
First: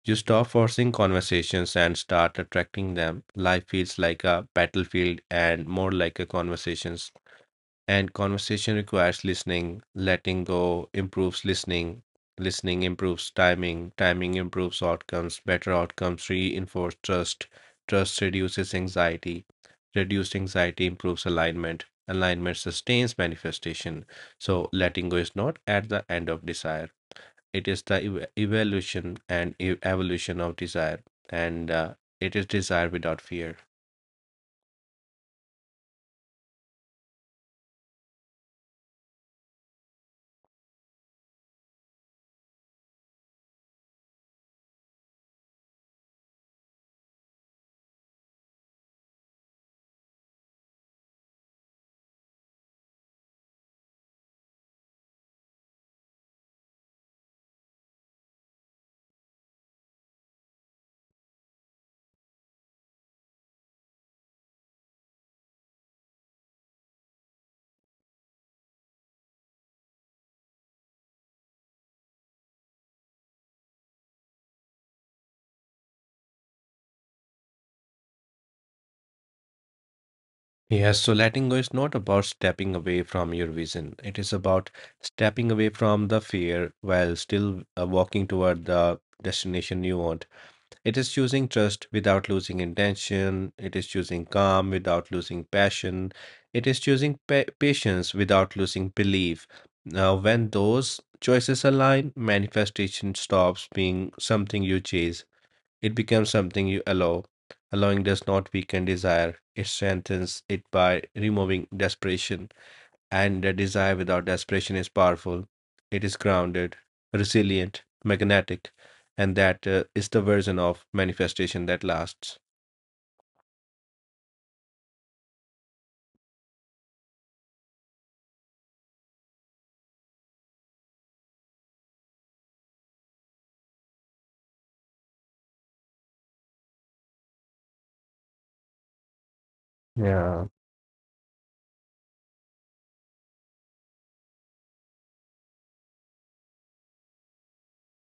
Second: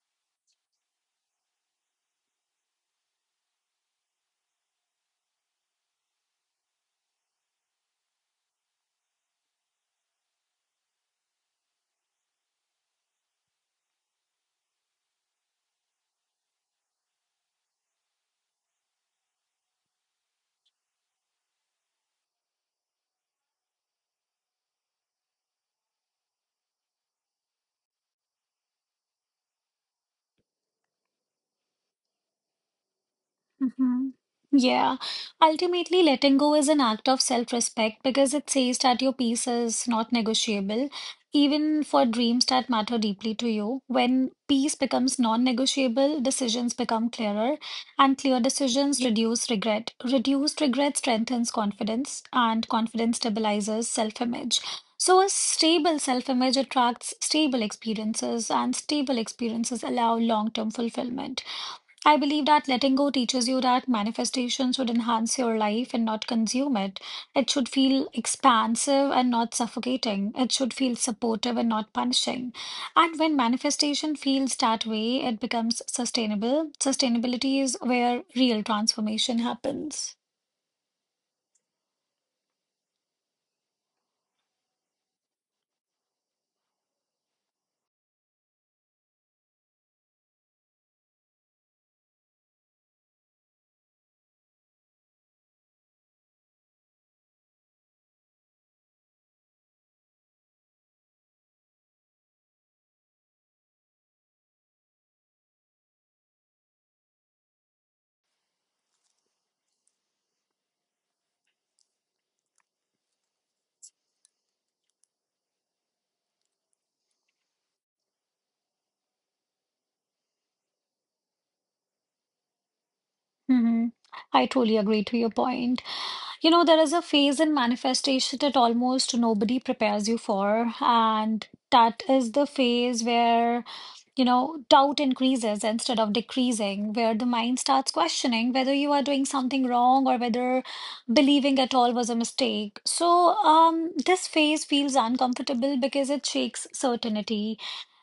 B: You stop forcing conversations and start attracting them. Life feels like a battlefield and more like a conversation, and conversation requires listening. Letting go improves listening. Listening improves timing. Timing improves outcomes. Better outcomes reinforce trust. Trust reduces anxiety. Reduced anxiety improves alignment. Alignment sustains manifestation. So, letting go is not at the end of desire, it is the ev- evolution and e- evolution of desire. And uh, it is desire without fear.
A: Hmm. Yeah. Ultimately, letting go is an act of self-respect because it says that your peace is not negotiable, even for dreams that matter deeply to you. When peace becomes non-negotiable, decisions become clearer, and clear decisions reduce regret. Reduced regret strengthens confidence, and confidence stabilizes self-image. So, a stable self-image attracts stable experiences, and stable experiences allow long-term fulfillment. I believe that letting go teaches you that manifestation should enhance your life and not consume it. It should feel expansive and not suffocating. It should feel supportive and not punishing. And when manifestation feels that way, it becomes sustainable. Sustainability is where real transformation happens.
B: Yes, so letting go is not about stepping away from your vision. It is about stepping away from the fear while still uh, walking toward the destination you want. It is choosing trust without losing intention. It is choosing calm without losing passion. It is choosing pa patience without losing belief. Now, when those choices align, manifestation stops being something you chase it becomes something you allow. Allowing does not weaken desire, it strengthens it by removing desperation. And the desire without desperation is powerful. It is grounded, resilient, magnetic, and that uh, is the version of manifestation that lasts.
A: Hmm. I totally agree to your point. You know, there is a phase in manifestation that almost nobody prepares you for, and that is the phase where, you know, doubt increases instead of decreasing, where the mind starts questioning whether you are doing something wrong or
B: Yeah,
A: whether believing at all was a mistake. So, um, this phase feels uncomfortable because it shakes certainty.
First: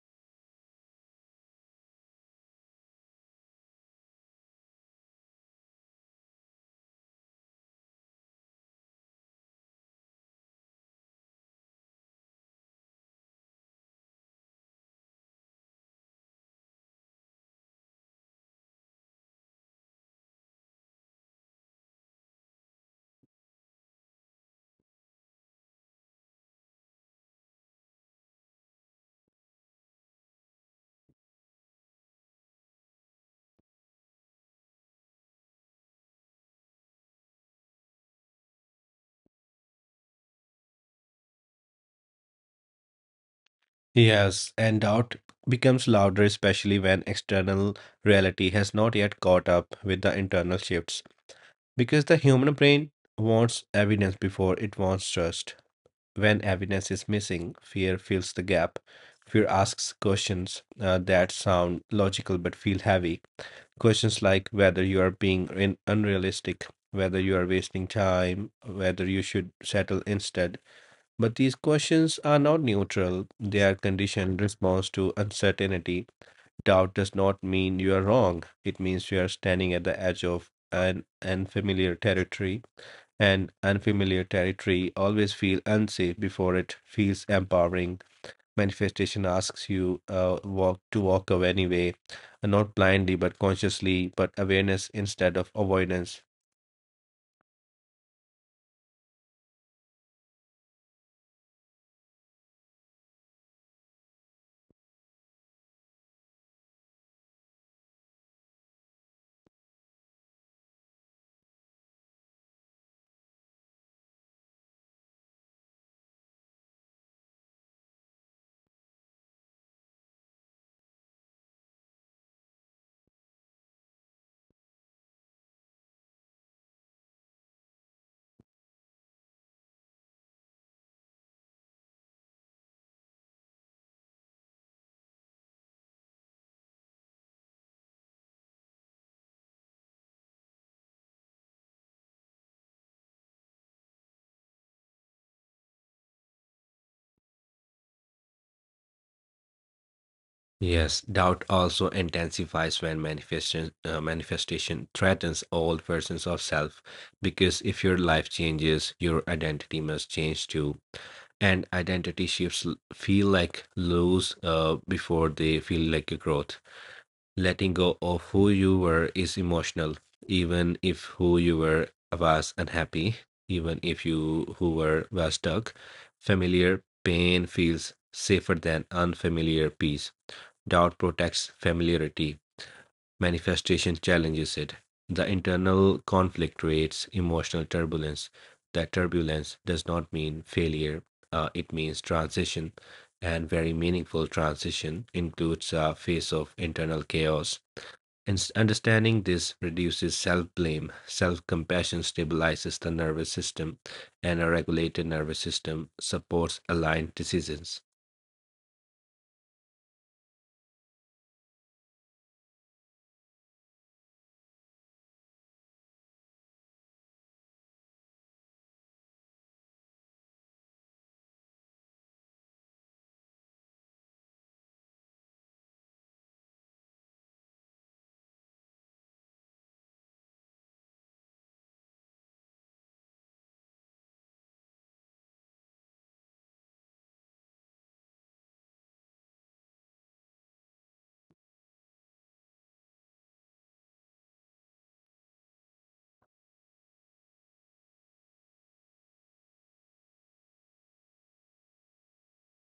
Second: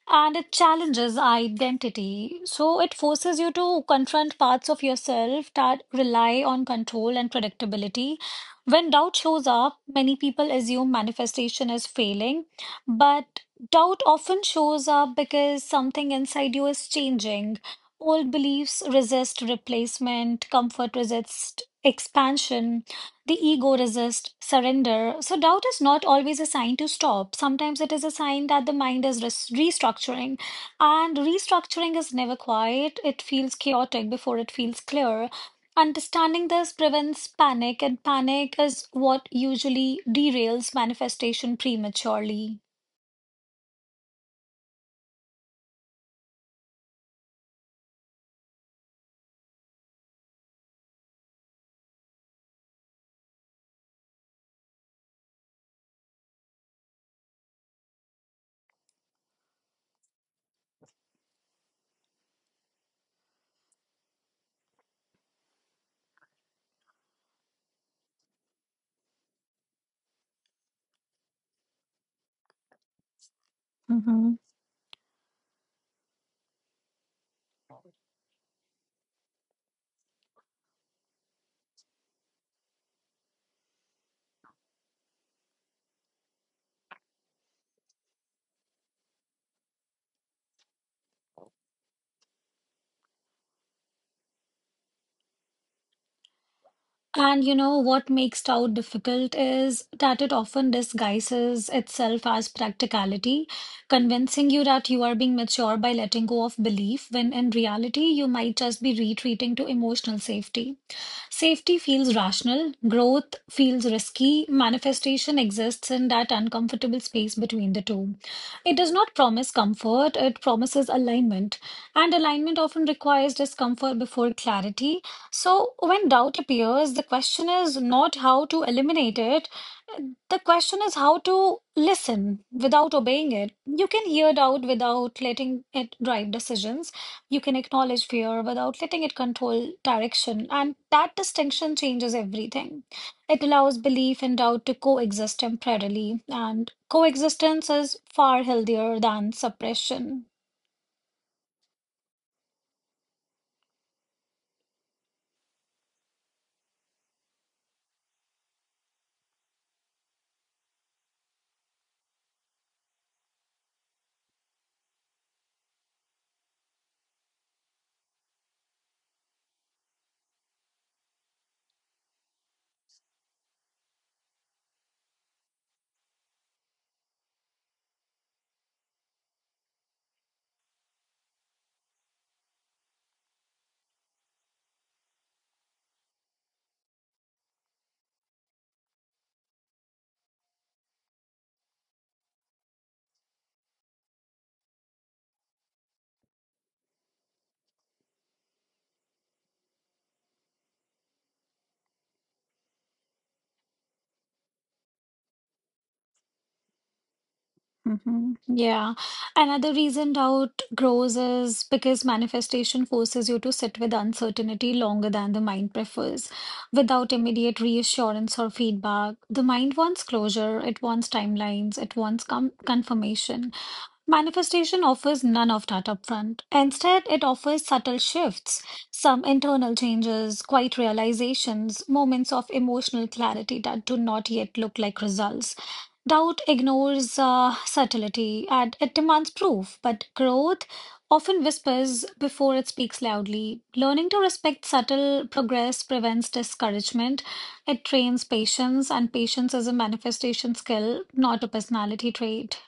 A: And it challenges identity. So it forces you to confront parts of yourself that rely on control and predictability. When doubt shows up, many people assume manifestation is failing, but doubt often shows up because something inside you is changing. Old beliefs resist replacement, comfort resists expansion. The ego resists surrender. So, doubt is not always a sign to stop. Sometimes it is a sign that the mind is res- restructuring. And restructuring is never quiet, it feels chaotic before it feels clear. Understanding this prevents panic, and panic is what usually derails manifestation prematurely.
B: Yes, and doubt becomes louder, especially when external reality has not yet caught up with the internal shifts. Because the human brain wants evidence before it wants trust. When evidence is missing, fear fills the gap. Fear asks questions uh, that sound logical but feel heavy. Questions like whether you are being in unrealistic, whether you are wasting time, whether you should settle instead. But these questions are not neutral. They are conditioned response to uncertainty. Doubt does not mean you are wrong. It means you are standing at the edge of an unfamiliar territory, and unfamiliar territory always feels unsafe before it feels empowering. Manifestation asks you uh, walk to walk away anyway, uh, not blindly but consciously, but awareness instead of avoidance.
A: And you know what makes Tao difficult is that it often disguises itself as practicality, convincing you that you are being mature by letting go of belief, when in reality you might just be retreating to emotional safety. Safety feels rational, growth feels risky, manifestation exists in that uncomfortable space between the two. It does not promise comfort, it promises alignment. And alignment often requires discomfort before clarity. So, when doubt appears, the question is not how to eliminate it, the question is how to listen without obeying it. You can hear doubt without letting it drive decisions, you can acknowledge fear without letting it control direction, and that distinction changes everything. It allows belief and doubt to coexist temporarily, and coexistence is far healthier than suppression.
B: Yes, doubt also intensifies when manifestation uh, manifestation threatens old versions of self, because if your life changes, your identity must change too. And identity shifts l- feel like lows uh, before they feel like a growth. Letting go of who you were is emotional, even if who you were was unhappy, even if you who were was stuck. Familiar pain feels safer than unfamiliar peace. Doubt protects familiarity, manifestation challenges it. The internal conflict creates emotional turbulence. That turbulence does not mean failure, uh, it means transition, and very meaningful transition includes a phase of internal chaos. And understanding this reduces self blame, self compassion stabilizes the nervous system, and a regulated nervous system supports aligned decisions.
A: Hmm. Yeah. Another reason doubt grows is because manifestation forces you to sit with uncertainty longer than the mind prefers. Without immediate reassurance or feedback, the mind wants closure, it wants timelines, it wants com confirmation. Manifestation offers none of that upfront. Instead, it offers subtle shifts, some internal changes, quiet realizations, moments of emotional clarity that do not yet look like results. Doubt ignores uh, subtlety and it demands proof, but growth often whispers before it speaks loudly. Learning to respect subtle progress prevents discouragement. It trains patience, and patience is a manifestation skill, not a personality trait.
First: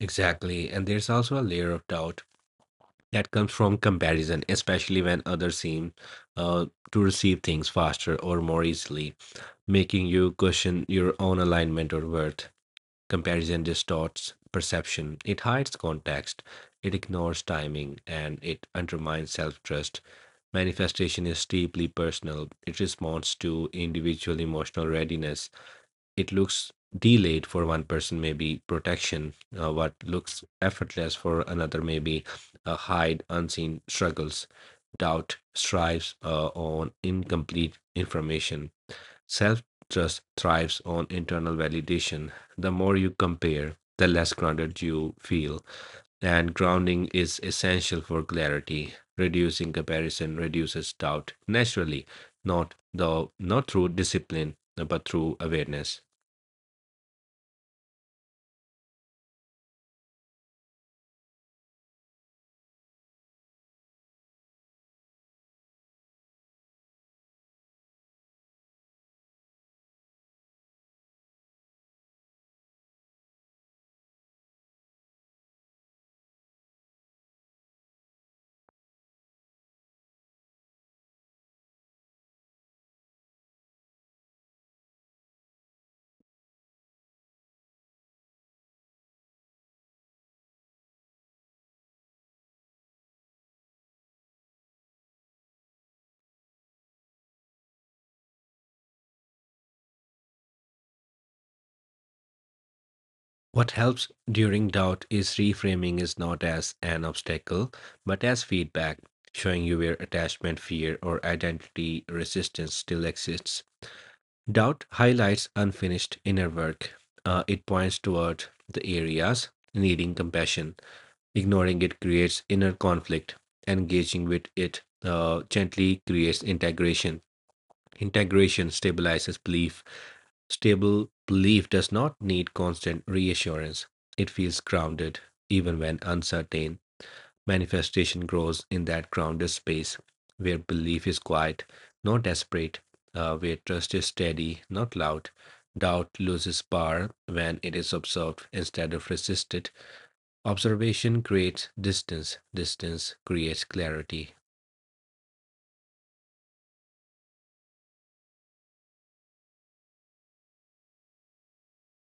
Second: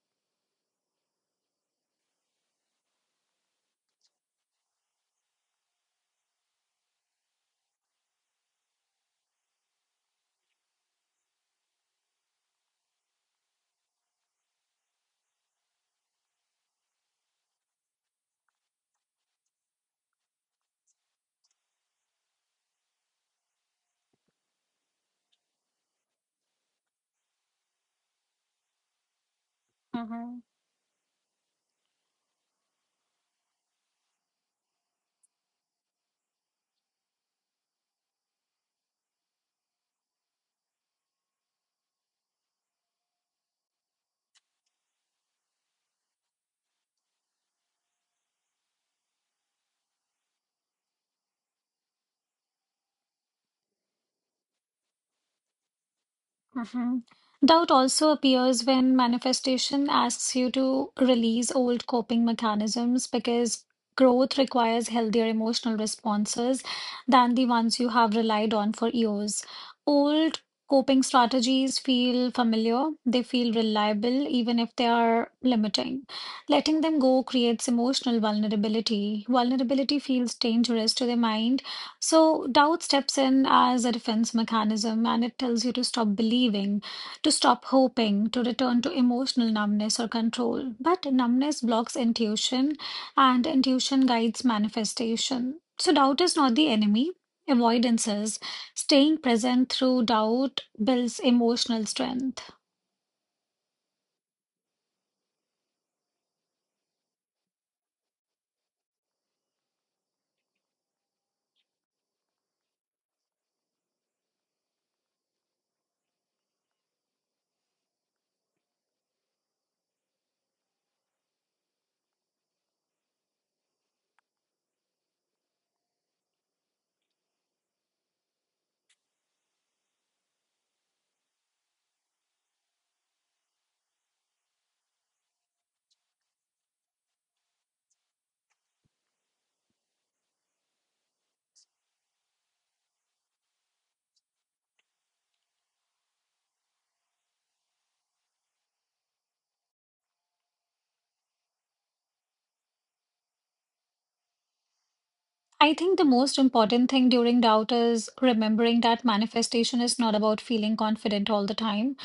B: Exactly. And there's also a layer of doubt that comes from comparison, especially when others seem uh, to receive things faster or more easily, making you question your own alignment or worth. Comparison distorts perception, it hides context, it ignores timing, and it undermines self trust. Manifestation is deeply personal, it responds to individual emotional readiness. It looks delayed for one person maybe protection, uh, what looks effortless for another maybe uh, hide unseen struggles. Doubt strives uh, on incomplete information, self trust thrives on internal validation. The more you compare the less grounded you feel, and grounding is essential for clarity. Reducing comparison reduces doubt naturally, not though not through discipline but through awareness.
A: Hmm. Doubt also appears when manifestation asks you to release old coping mechanisms because growth requires healthier emotional responses than the ones you have relied on for years. Old coping strategies feel familiar, they feel reliable, even if they are limiting. Letting them go creates emotional vulnerability. Vulnerability feels dangerous to the mind, so doubt steps in as a defense mechanism and it tells you to stop believing, to stop hoping, to return to emotional numbness or control. But numbness blocks intuition and intuition guides manifestation. So doubt is not the enemy. Avoidance is. Staying present through doubt builds emotional strength.
B: What helps during doubt is reframing is not as an obstacle, but as feedback, showing you where attachment, fear, or identity resistance still exists. Doubt highlights unfinished inner work. Uh, it points toward the areas needing compassion. Ignoring it creates inner conflict. Engaging with it uh, gently creates integration. Integration stabilizes belief. Stable belief does not need constant reassurance. It feels grounded, even when uncertain. Manifestation grows in that grounded space where belief is quiet, not desperate, uh, where trust is steady, not loud. Doubt loses power when it is observed instead of resisted. Observation creates distance, distance creates clarity.
A: I think the most important thing during doubt is remembering that manifestation is not about feeling confident all the time,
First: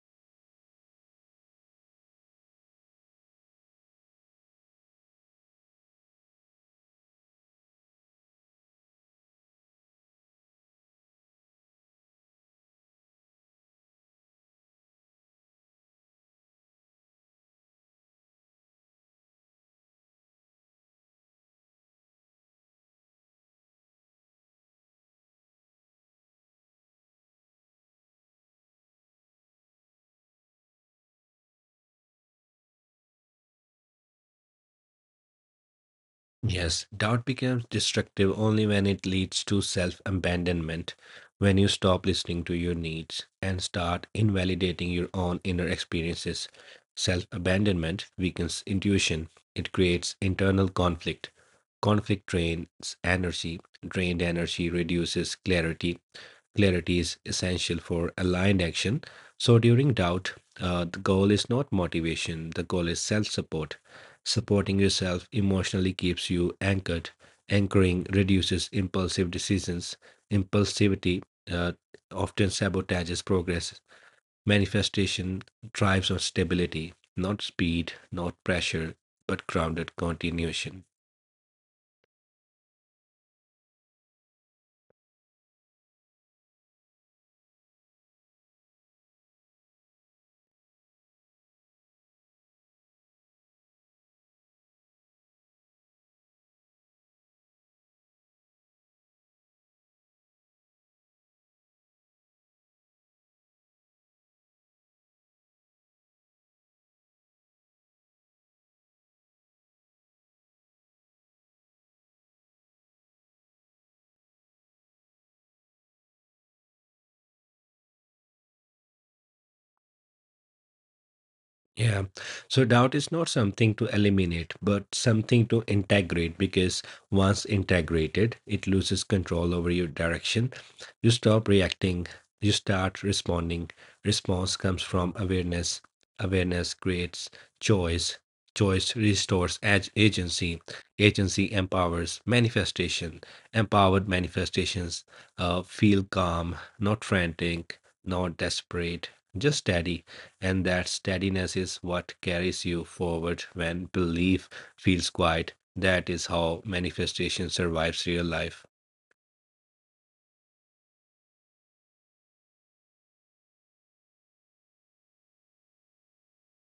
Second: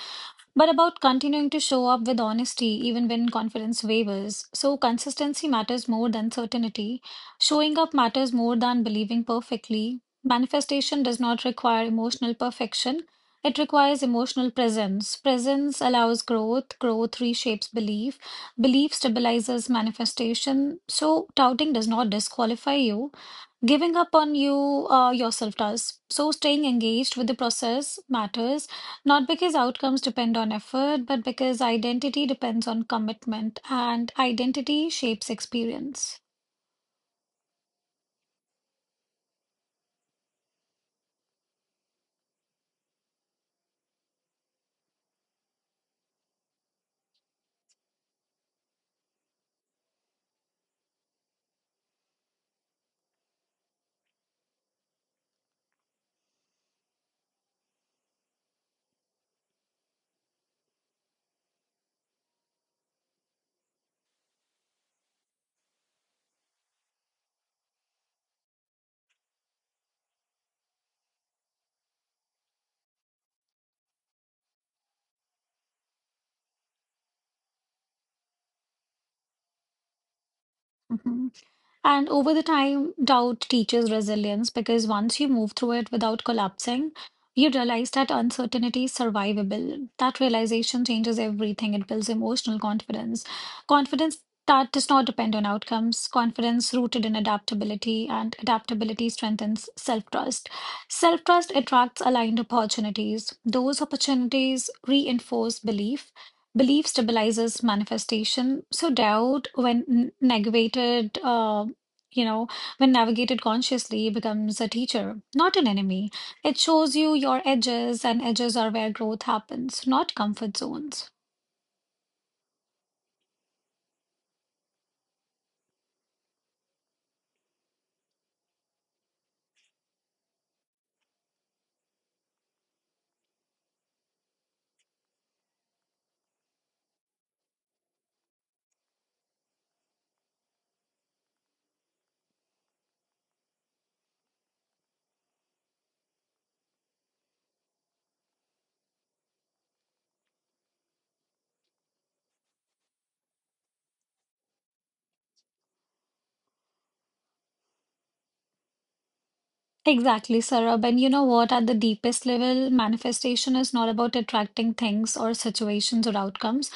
A: but about continuing to show up with honesty even when confidence wavers. So, consistency matters more than certainty. Showing up matters more than believing perfectly. Manifestation does not require emotional perfection, it requires emotional presence. Presence allows growth, growth reshapes belief, belief stabilizes manifestation. So, touting does not disqualify you. Giving up on you uh, yourself does. So staying engaged with the process matters, not because outcomes depend on effort, but because identity depends on commitment and identity shapes experience.
B: Yes, doubt becomes destructive only when it leads to self abandonment, when you stop listening to your needs and start invalidating your own inner experiences. Self abandonment weakens intuition, it creates internal conflict. Conflict drains energy, drained energy reduces clarity. Clarity is essential for aligned action. So during doubt, uh, the goal is not motivation, the goal is self support. Supporting yourself emotionally keeps you anchored. Anchoring reduces impulsive decisions. Impulsivity uh, often sabotages progress. Manifestation thrives on stability, not speed, not pressure, but grounded continuation.
A: Mhm. And over the time, doubt teaches resilience because once you move through it without collapsing, you realize that uncertainty is survivable. That realization changes everything. It builds emotional confidence, confidence that does not depend on outcomes, confidence rooted in adaptability, and adaptability strengthens self-trust. Self-trust attracts aligned opportunities. Those opportunities reinforce belief. Belief stabilizes manifestation. So doubt, when n- negated, uh, you know, when navigated consciously, it becomes a teacher, not an enemy. It shows you your edges, and edges are where growth happens, not comfort zones.
B: Yeah. So doubt is not something to eliminate, but something to integrate because once integrated, it loses control over your direction. You stop reacting, you start responding. Response comes from awareness. Awareness creates choice. Choice restores ag- agency. Agency empowers manifestation. Empowered manifestations uh, feel calm, not frantic, not desperate, just steady, and that steadiness is what carries you forward when belief feels quiet. That is how manifestation survives real life.
A: Exactly, Sarab. And you know what? At the deepest level, manifestation is not about attracting things or situations or outcomes,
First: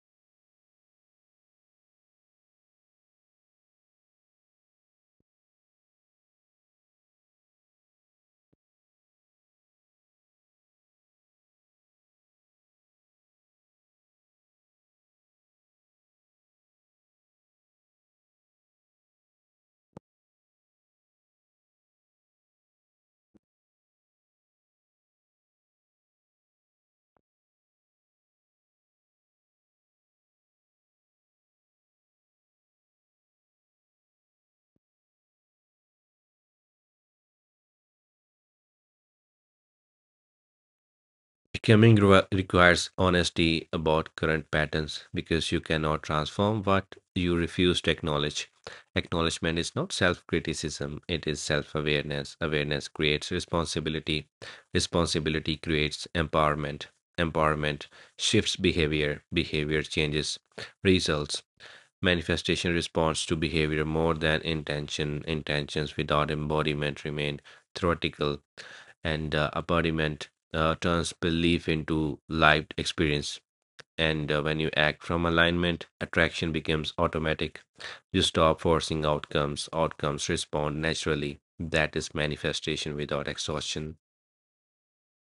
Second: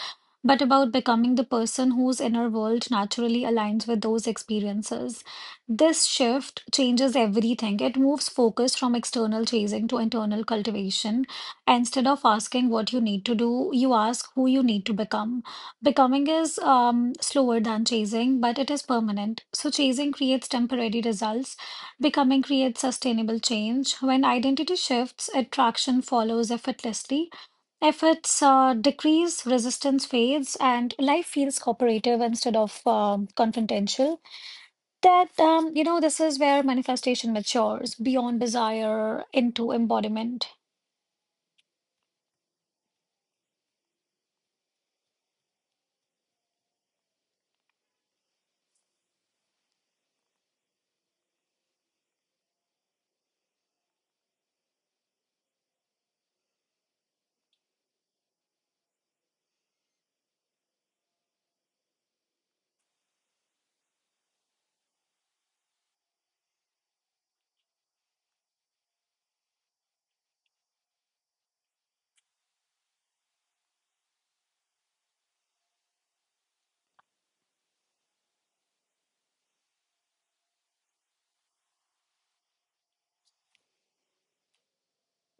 A: but about becoming the person whose inner world naturally aligns with those experiences. This shift changes everything. It moves focus from external chasing to internal cultivation. Instead of asking what you need to do, you ask who you need to become. Becoming is um, slower than chasing, but it is permanent. So, chasing creates temporary results. Becoming creates sustainable change. When identity shifts, attraction follows effortlessly. Efforts uh, decrease, resistance fades, and life feels cooperative instead of um, confrontational. That, um, you know, this is where manifestation matures beyond desire into embodiment.
B: Becoming re- requires honesty about current patterns because you cannot transform what you refuse to acknowledge. Acknowledgement is not self criticism, it is self awareness. Awareness creates responsibility, responsibility creates empowerment. Empowerment shifts behavior, behavior changes results. Manifestation responds to behavior more than intention. Intentions without embodiment remain theoretical, and uh, embodiment uh, turns belief into lived experience. And uh, when you act from alignment, attraction becomes automatic. You stop forcing outcomes, outcomes respond naturally. That is manifestation without exhaustion.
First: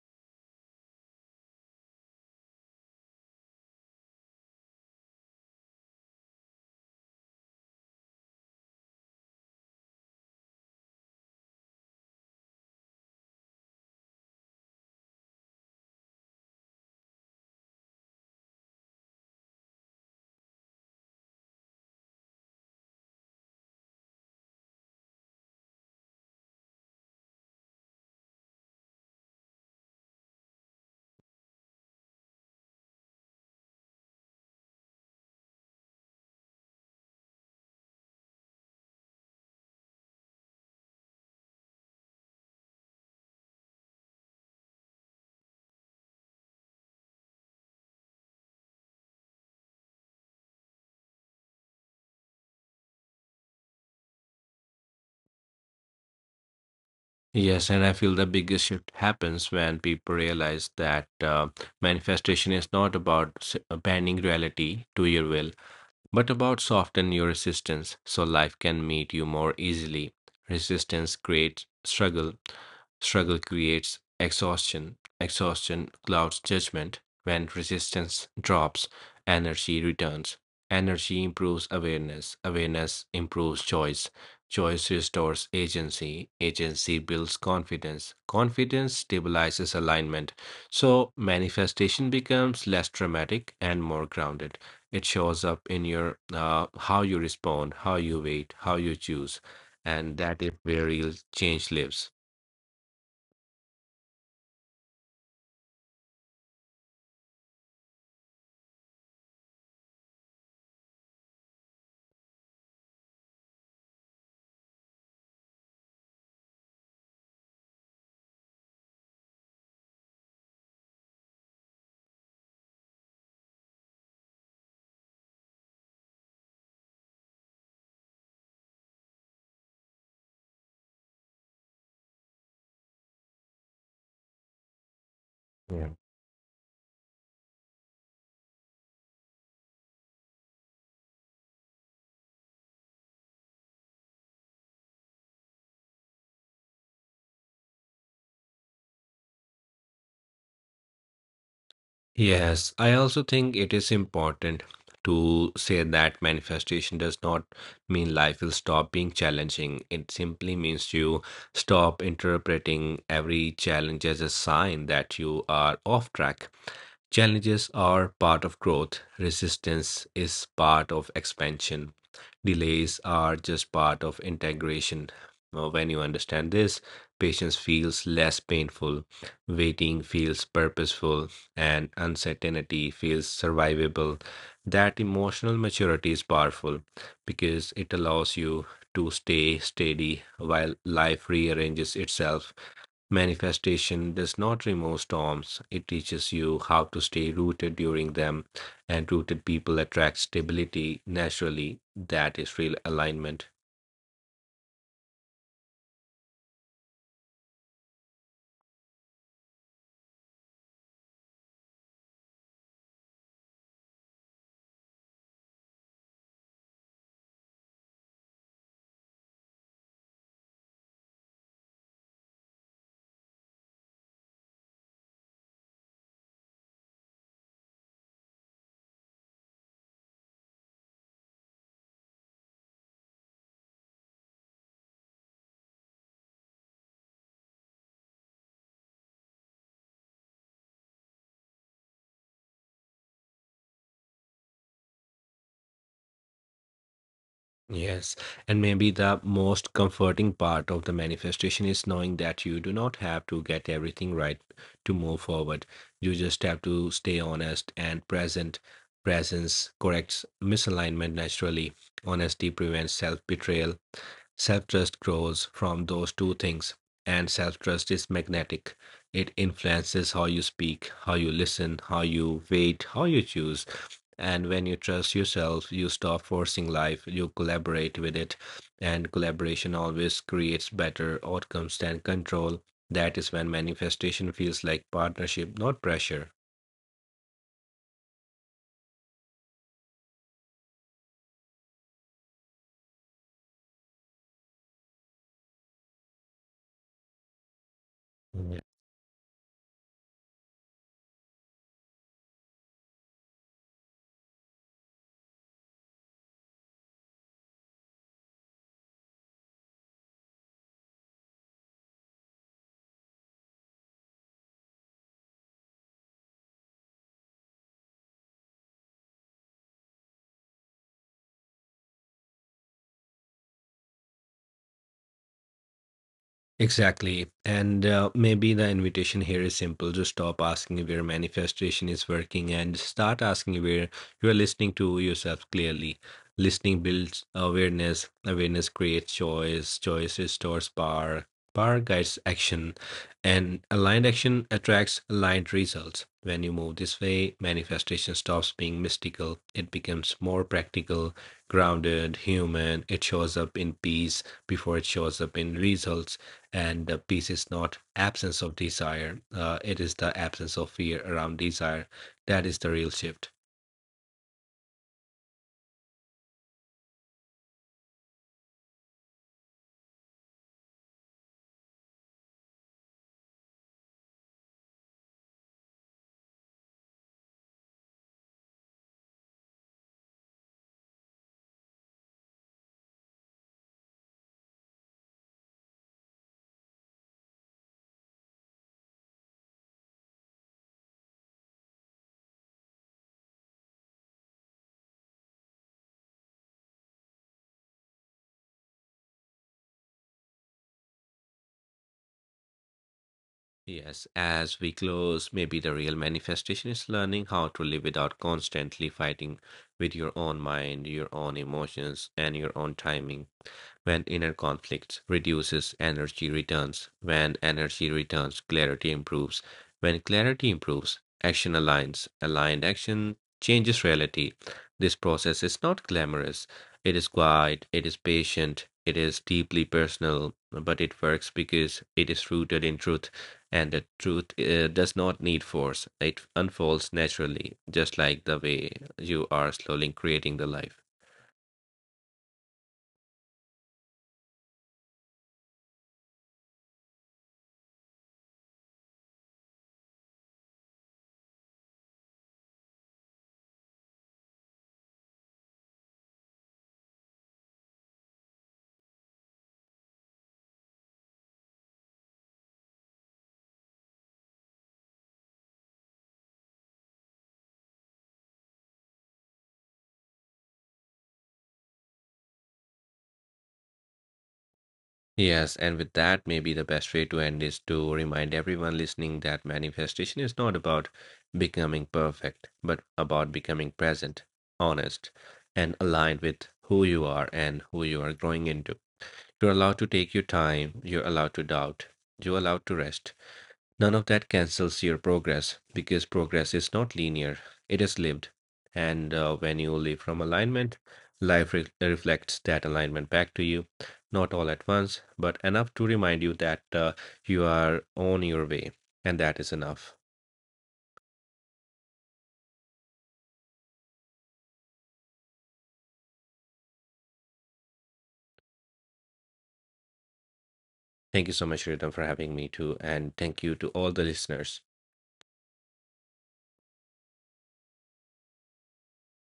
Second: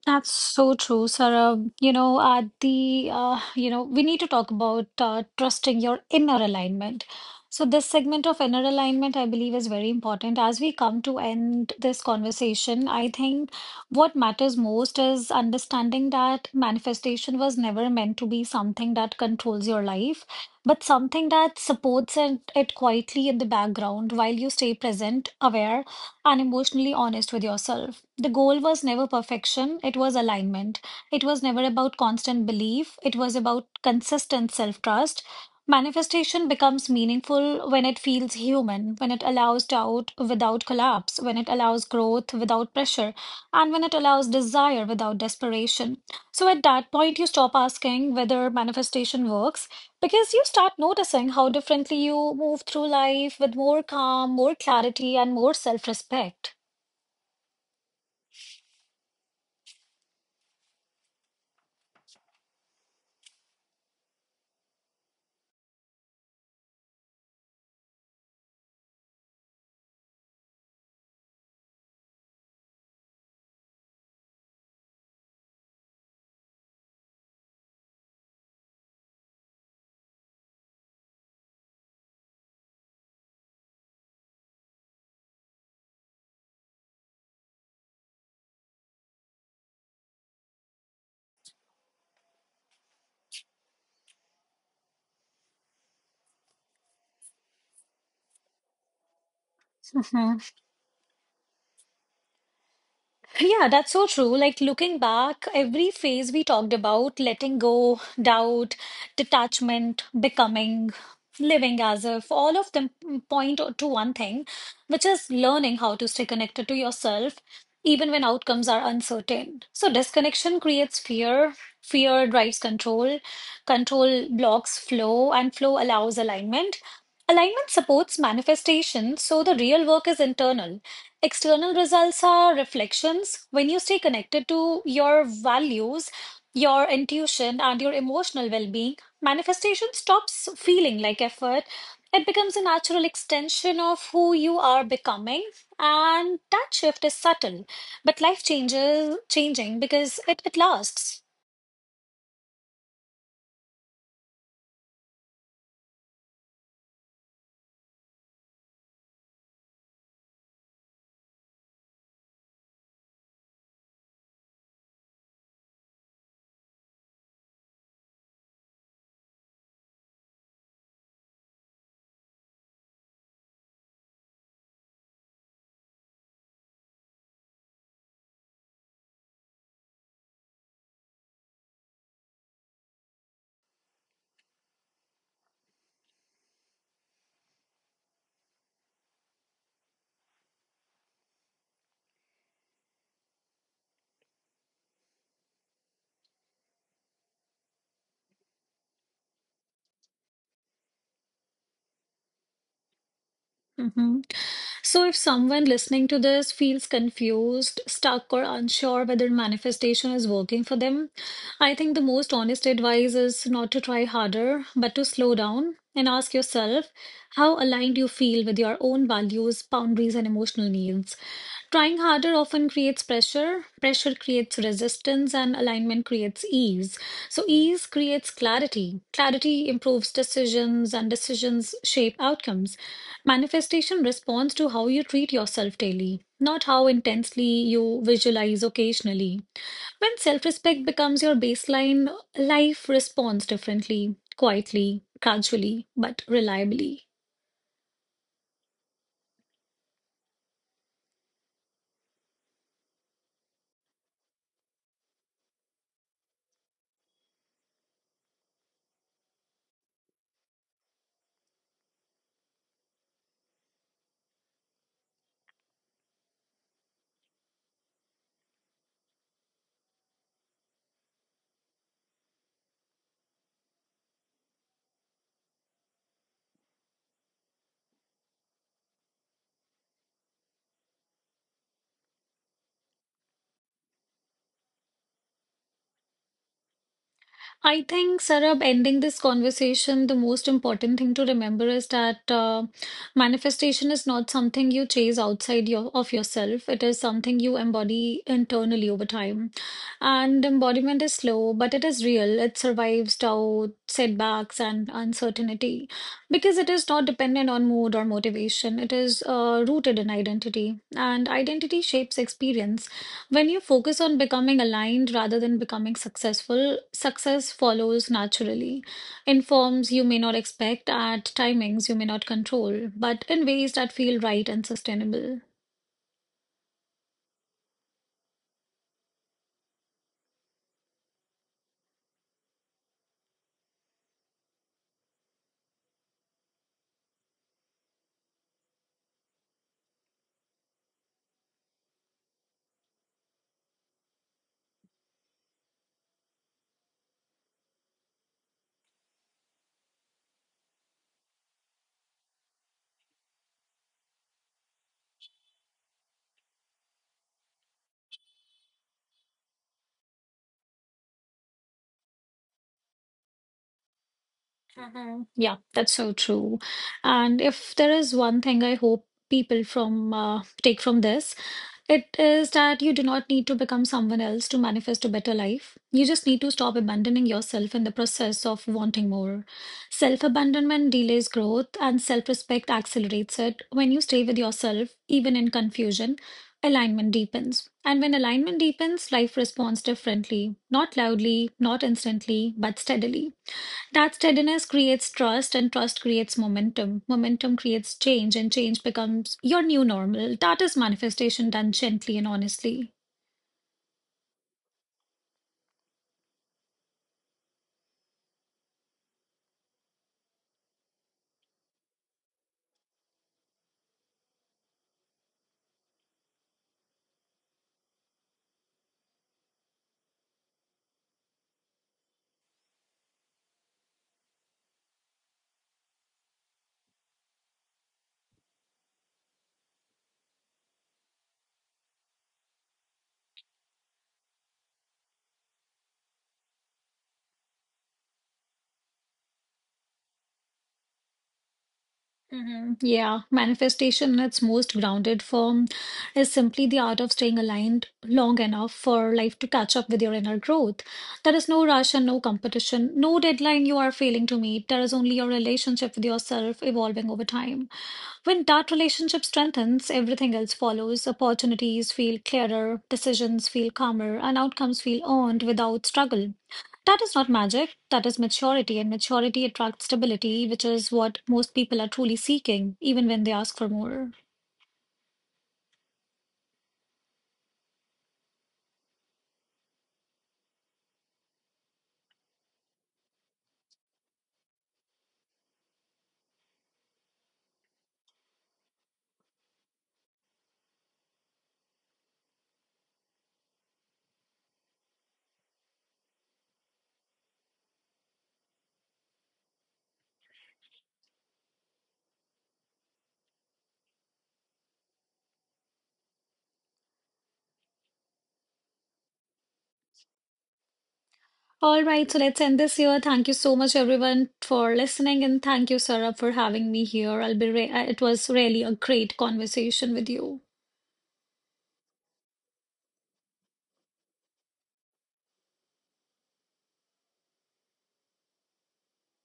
A: That's so true, Sarah. You know, at the uh, you know, we need to talk about uh, trusting your inner alignment. So this segment of inner alignment, I believe, is very important. As we come to end this conversation, I think what matters most is understanding that manifestation was never meant to be something that controls your life, but something that supports it, it quietly in the background while you stay present, aware, and emotionally honest with yourself. The goal was never perfection, it was alignment. It was never about constant belief, it was about consistent self trust. Manifestation becomes meaningful when it feels human, when it allows doubt without collapse, when it allows growth without pressure, and when it allows desire without desperation. So at that point, you stop asking whether manifestation works because you start noticing how differently you move through life with more calm, more clarity, and more self respect.
B: Yes, and I feel the biggest shift happens when people realize that uh, manifestation is not about s- uh, bending reality to your will. But about soften your resistance so life can meet you more easily. Resistance creates struggle. Struggle creates exhaustion. Exhaustion clouds judgment. When resistance drops, energy returns. Energy improves awareness. Awareness improves choice. Choice restores agency. Agency builds confidence. Confidence stabilizes alignment. So manifestation becomes less dramatic and more grounded. It shows up in your uh, how you respond, how you wait, how you choose, and that is where real change lives.
A: Yeah, that's so true. Like looking back, every phase we talked about, letting go, doubt, detachment, becoming, living as if, all of them point to one thing, which is learning how to stay connected to yourself, even when outcomes are uncertain. So disconnection creates fear, fear drives control, control blocks flow, and flow allows alignment. Alignment supports manifestation, so the real work is internal. External results are reflections. When you stay connected to your
B: Yeah.
A: values, your intuition, and your emotional well being, manifestation stops feeling like effort. It becomes a natural extension of who you are becoming. And that shift is subtle, but life changes changing because it, it lasts.
B: Yes, I also think it is important to say that manifestation does not mean life will stop being challenging, it simply means you stop interpreting every challenge as a sign that you are off track. Challenges are part of growth, resistance is part of expansion. Delays are just part of integration. Uh, When you understand this, patience feels less painful, waiting feels purposeful, and uncertainty feels survivable. That emotional maturity is powerful because it allows you to stay steady while life rearranges itself. Manifestation does not remove storms, it teaches you how to stay rooted during them, and rooted people attract stability naturally. That is real alignment.
A: Mhm. So, if someone listening to this feels confused, stuck, or unsure whether manifestation is working for them, I think the most honest advice is not to try harder, but to slow down and ask yourself how aligned you feel with your own values, boundaries, and emotional needs. Trying harder often creates pressure. Pressure creates resistance, and alignment creates ease. So, ease creates clarity. Clarity improves decisions, and decisions shape outcomes. Manifestation responds to how you treat yourself daily, not how intensely you visualize occasionally. When self respect becomes your baseline, life responds differently, quietly, gradually, but reliably.
B: Yes, and maybe the most comforting part of the manifestation is knowing that you do not have to get everything right to move forward. You just have to stay honest and present. Presence corrects misalignment naturally. Honesty prevents self betrayal. Self trust grows from those two things, and self trust is magnetic. It influences how you speak, how you listen, how you wait, how you choose. And when you trust yourself, you stop forcing life, you collaborate with it, and collaboration always creates better outcomes than control. That is when manifestation feels like partnership, not pressure.
A: I think, Sarab, ending this conversation, the most important thing to remember is that uh, manifestation is not something you chase outside your, of yourself. It is something you embody internally over time. And embodiment is slow, but it is real. It survives doubt, setbacks, and uncertainty because it is not dependent on mood or motivation. It is uh, rooted in identity, and identity shapes experience. When you focus on becoming aligned rather than becoming successful, success follows naturally in forms you may not expect, at timings you may not control, but in ways that feel right and sustainable.
B: Exactly. And uh, maybe the invitation here is simple. Just stop asking where manifestation is working and start asking where you are listening to yourself clearly. Listening builds awareness, awareness creates choice, choice restores power, power guides action, and aligned action attracts aligned results. When you move this way, manifestation stops being mystical. It becomes more practical, grounded, human. It shows up in peace before it shows up in results, and the peace is not absence of desire, uh, it is the absence of fear around desire. That is the real shift.
A: Mhm. Yeah, that's so true. And if there is one thing I hope people from uh, take from this, it is that you do not need to become someone else to manifest a better life. You just need to stop abandoning yourself in the process of wanting more. Self-abandonment delays growth, and self-respect accelerates it. When you stay with yourself, even in confusion, alignment deepens. And when alignment deepens, life responds differently, not loudly, not instantly, but steadily. That steadiness creates trust, and trust creates momentum. Momentum creates change, and change becomes your new normal. That is manifestation done gently and honestly.
B: Yes, as we close, maybe the real manifestation is learning how to live without constantly fighting with your own mind, your own emotions, and your own timing. When inner conflict reduces, energy returns. When energy returns, clarity improves. When clarity improves, action aligns. Aligned action changes reality. This process is not glamorous. It is quiet, it is patient, it is deeply personal, but it works because it is rooted in truth. And the truth uh, does not need force. It unfolds naturally, just like the way you are slowly creating the life.
A: Mhm. Yeah, manifestation in its most grounded form is simply the art of staying aligned long enough for life to catch up with your inner growth. There is no rush and no competition, no deadline you are failing to meet. There is only your relationship with yourself evolving over time. When that relationship strengthens, everything else follows. Opportunities feel clearer, decisions feel calmer, and outcomes feel earned without struggle. That is not magic, that is maturity, and maturity attracts stability, which is what most people are truly seeking, even when they ask for more.
B: Yes, and with that, maybe the best way to end is to remind everyone listening that manifestation is not about becoming perfect, but about becoming present, honest, and aligned with who you are and who you are growing into. You're allowed to take your time, you're allowed to doubt, you're allowed to rest. None of that cancels your progress because progress is not linear, it is lived. And uh, when you live from alignment, life re- reflects that alignment back to you, not all at once, but enough to remind you that uh, you are on your way. And that is enough.
A: All right, so let's end this here. Thank you so much, everyone, for listening, and thank you, Sarah, for having me here. I'll be re- it was really a great conversation with you.
B: Thank you so much, Ritam, for having me too. And thank you to all the listeners.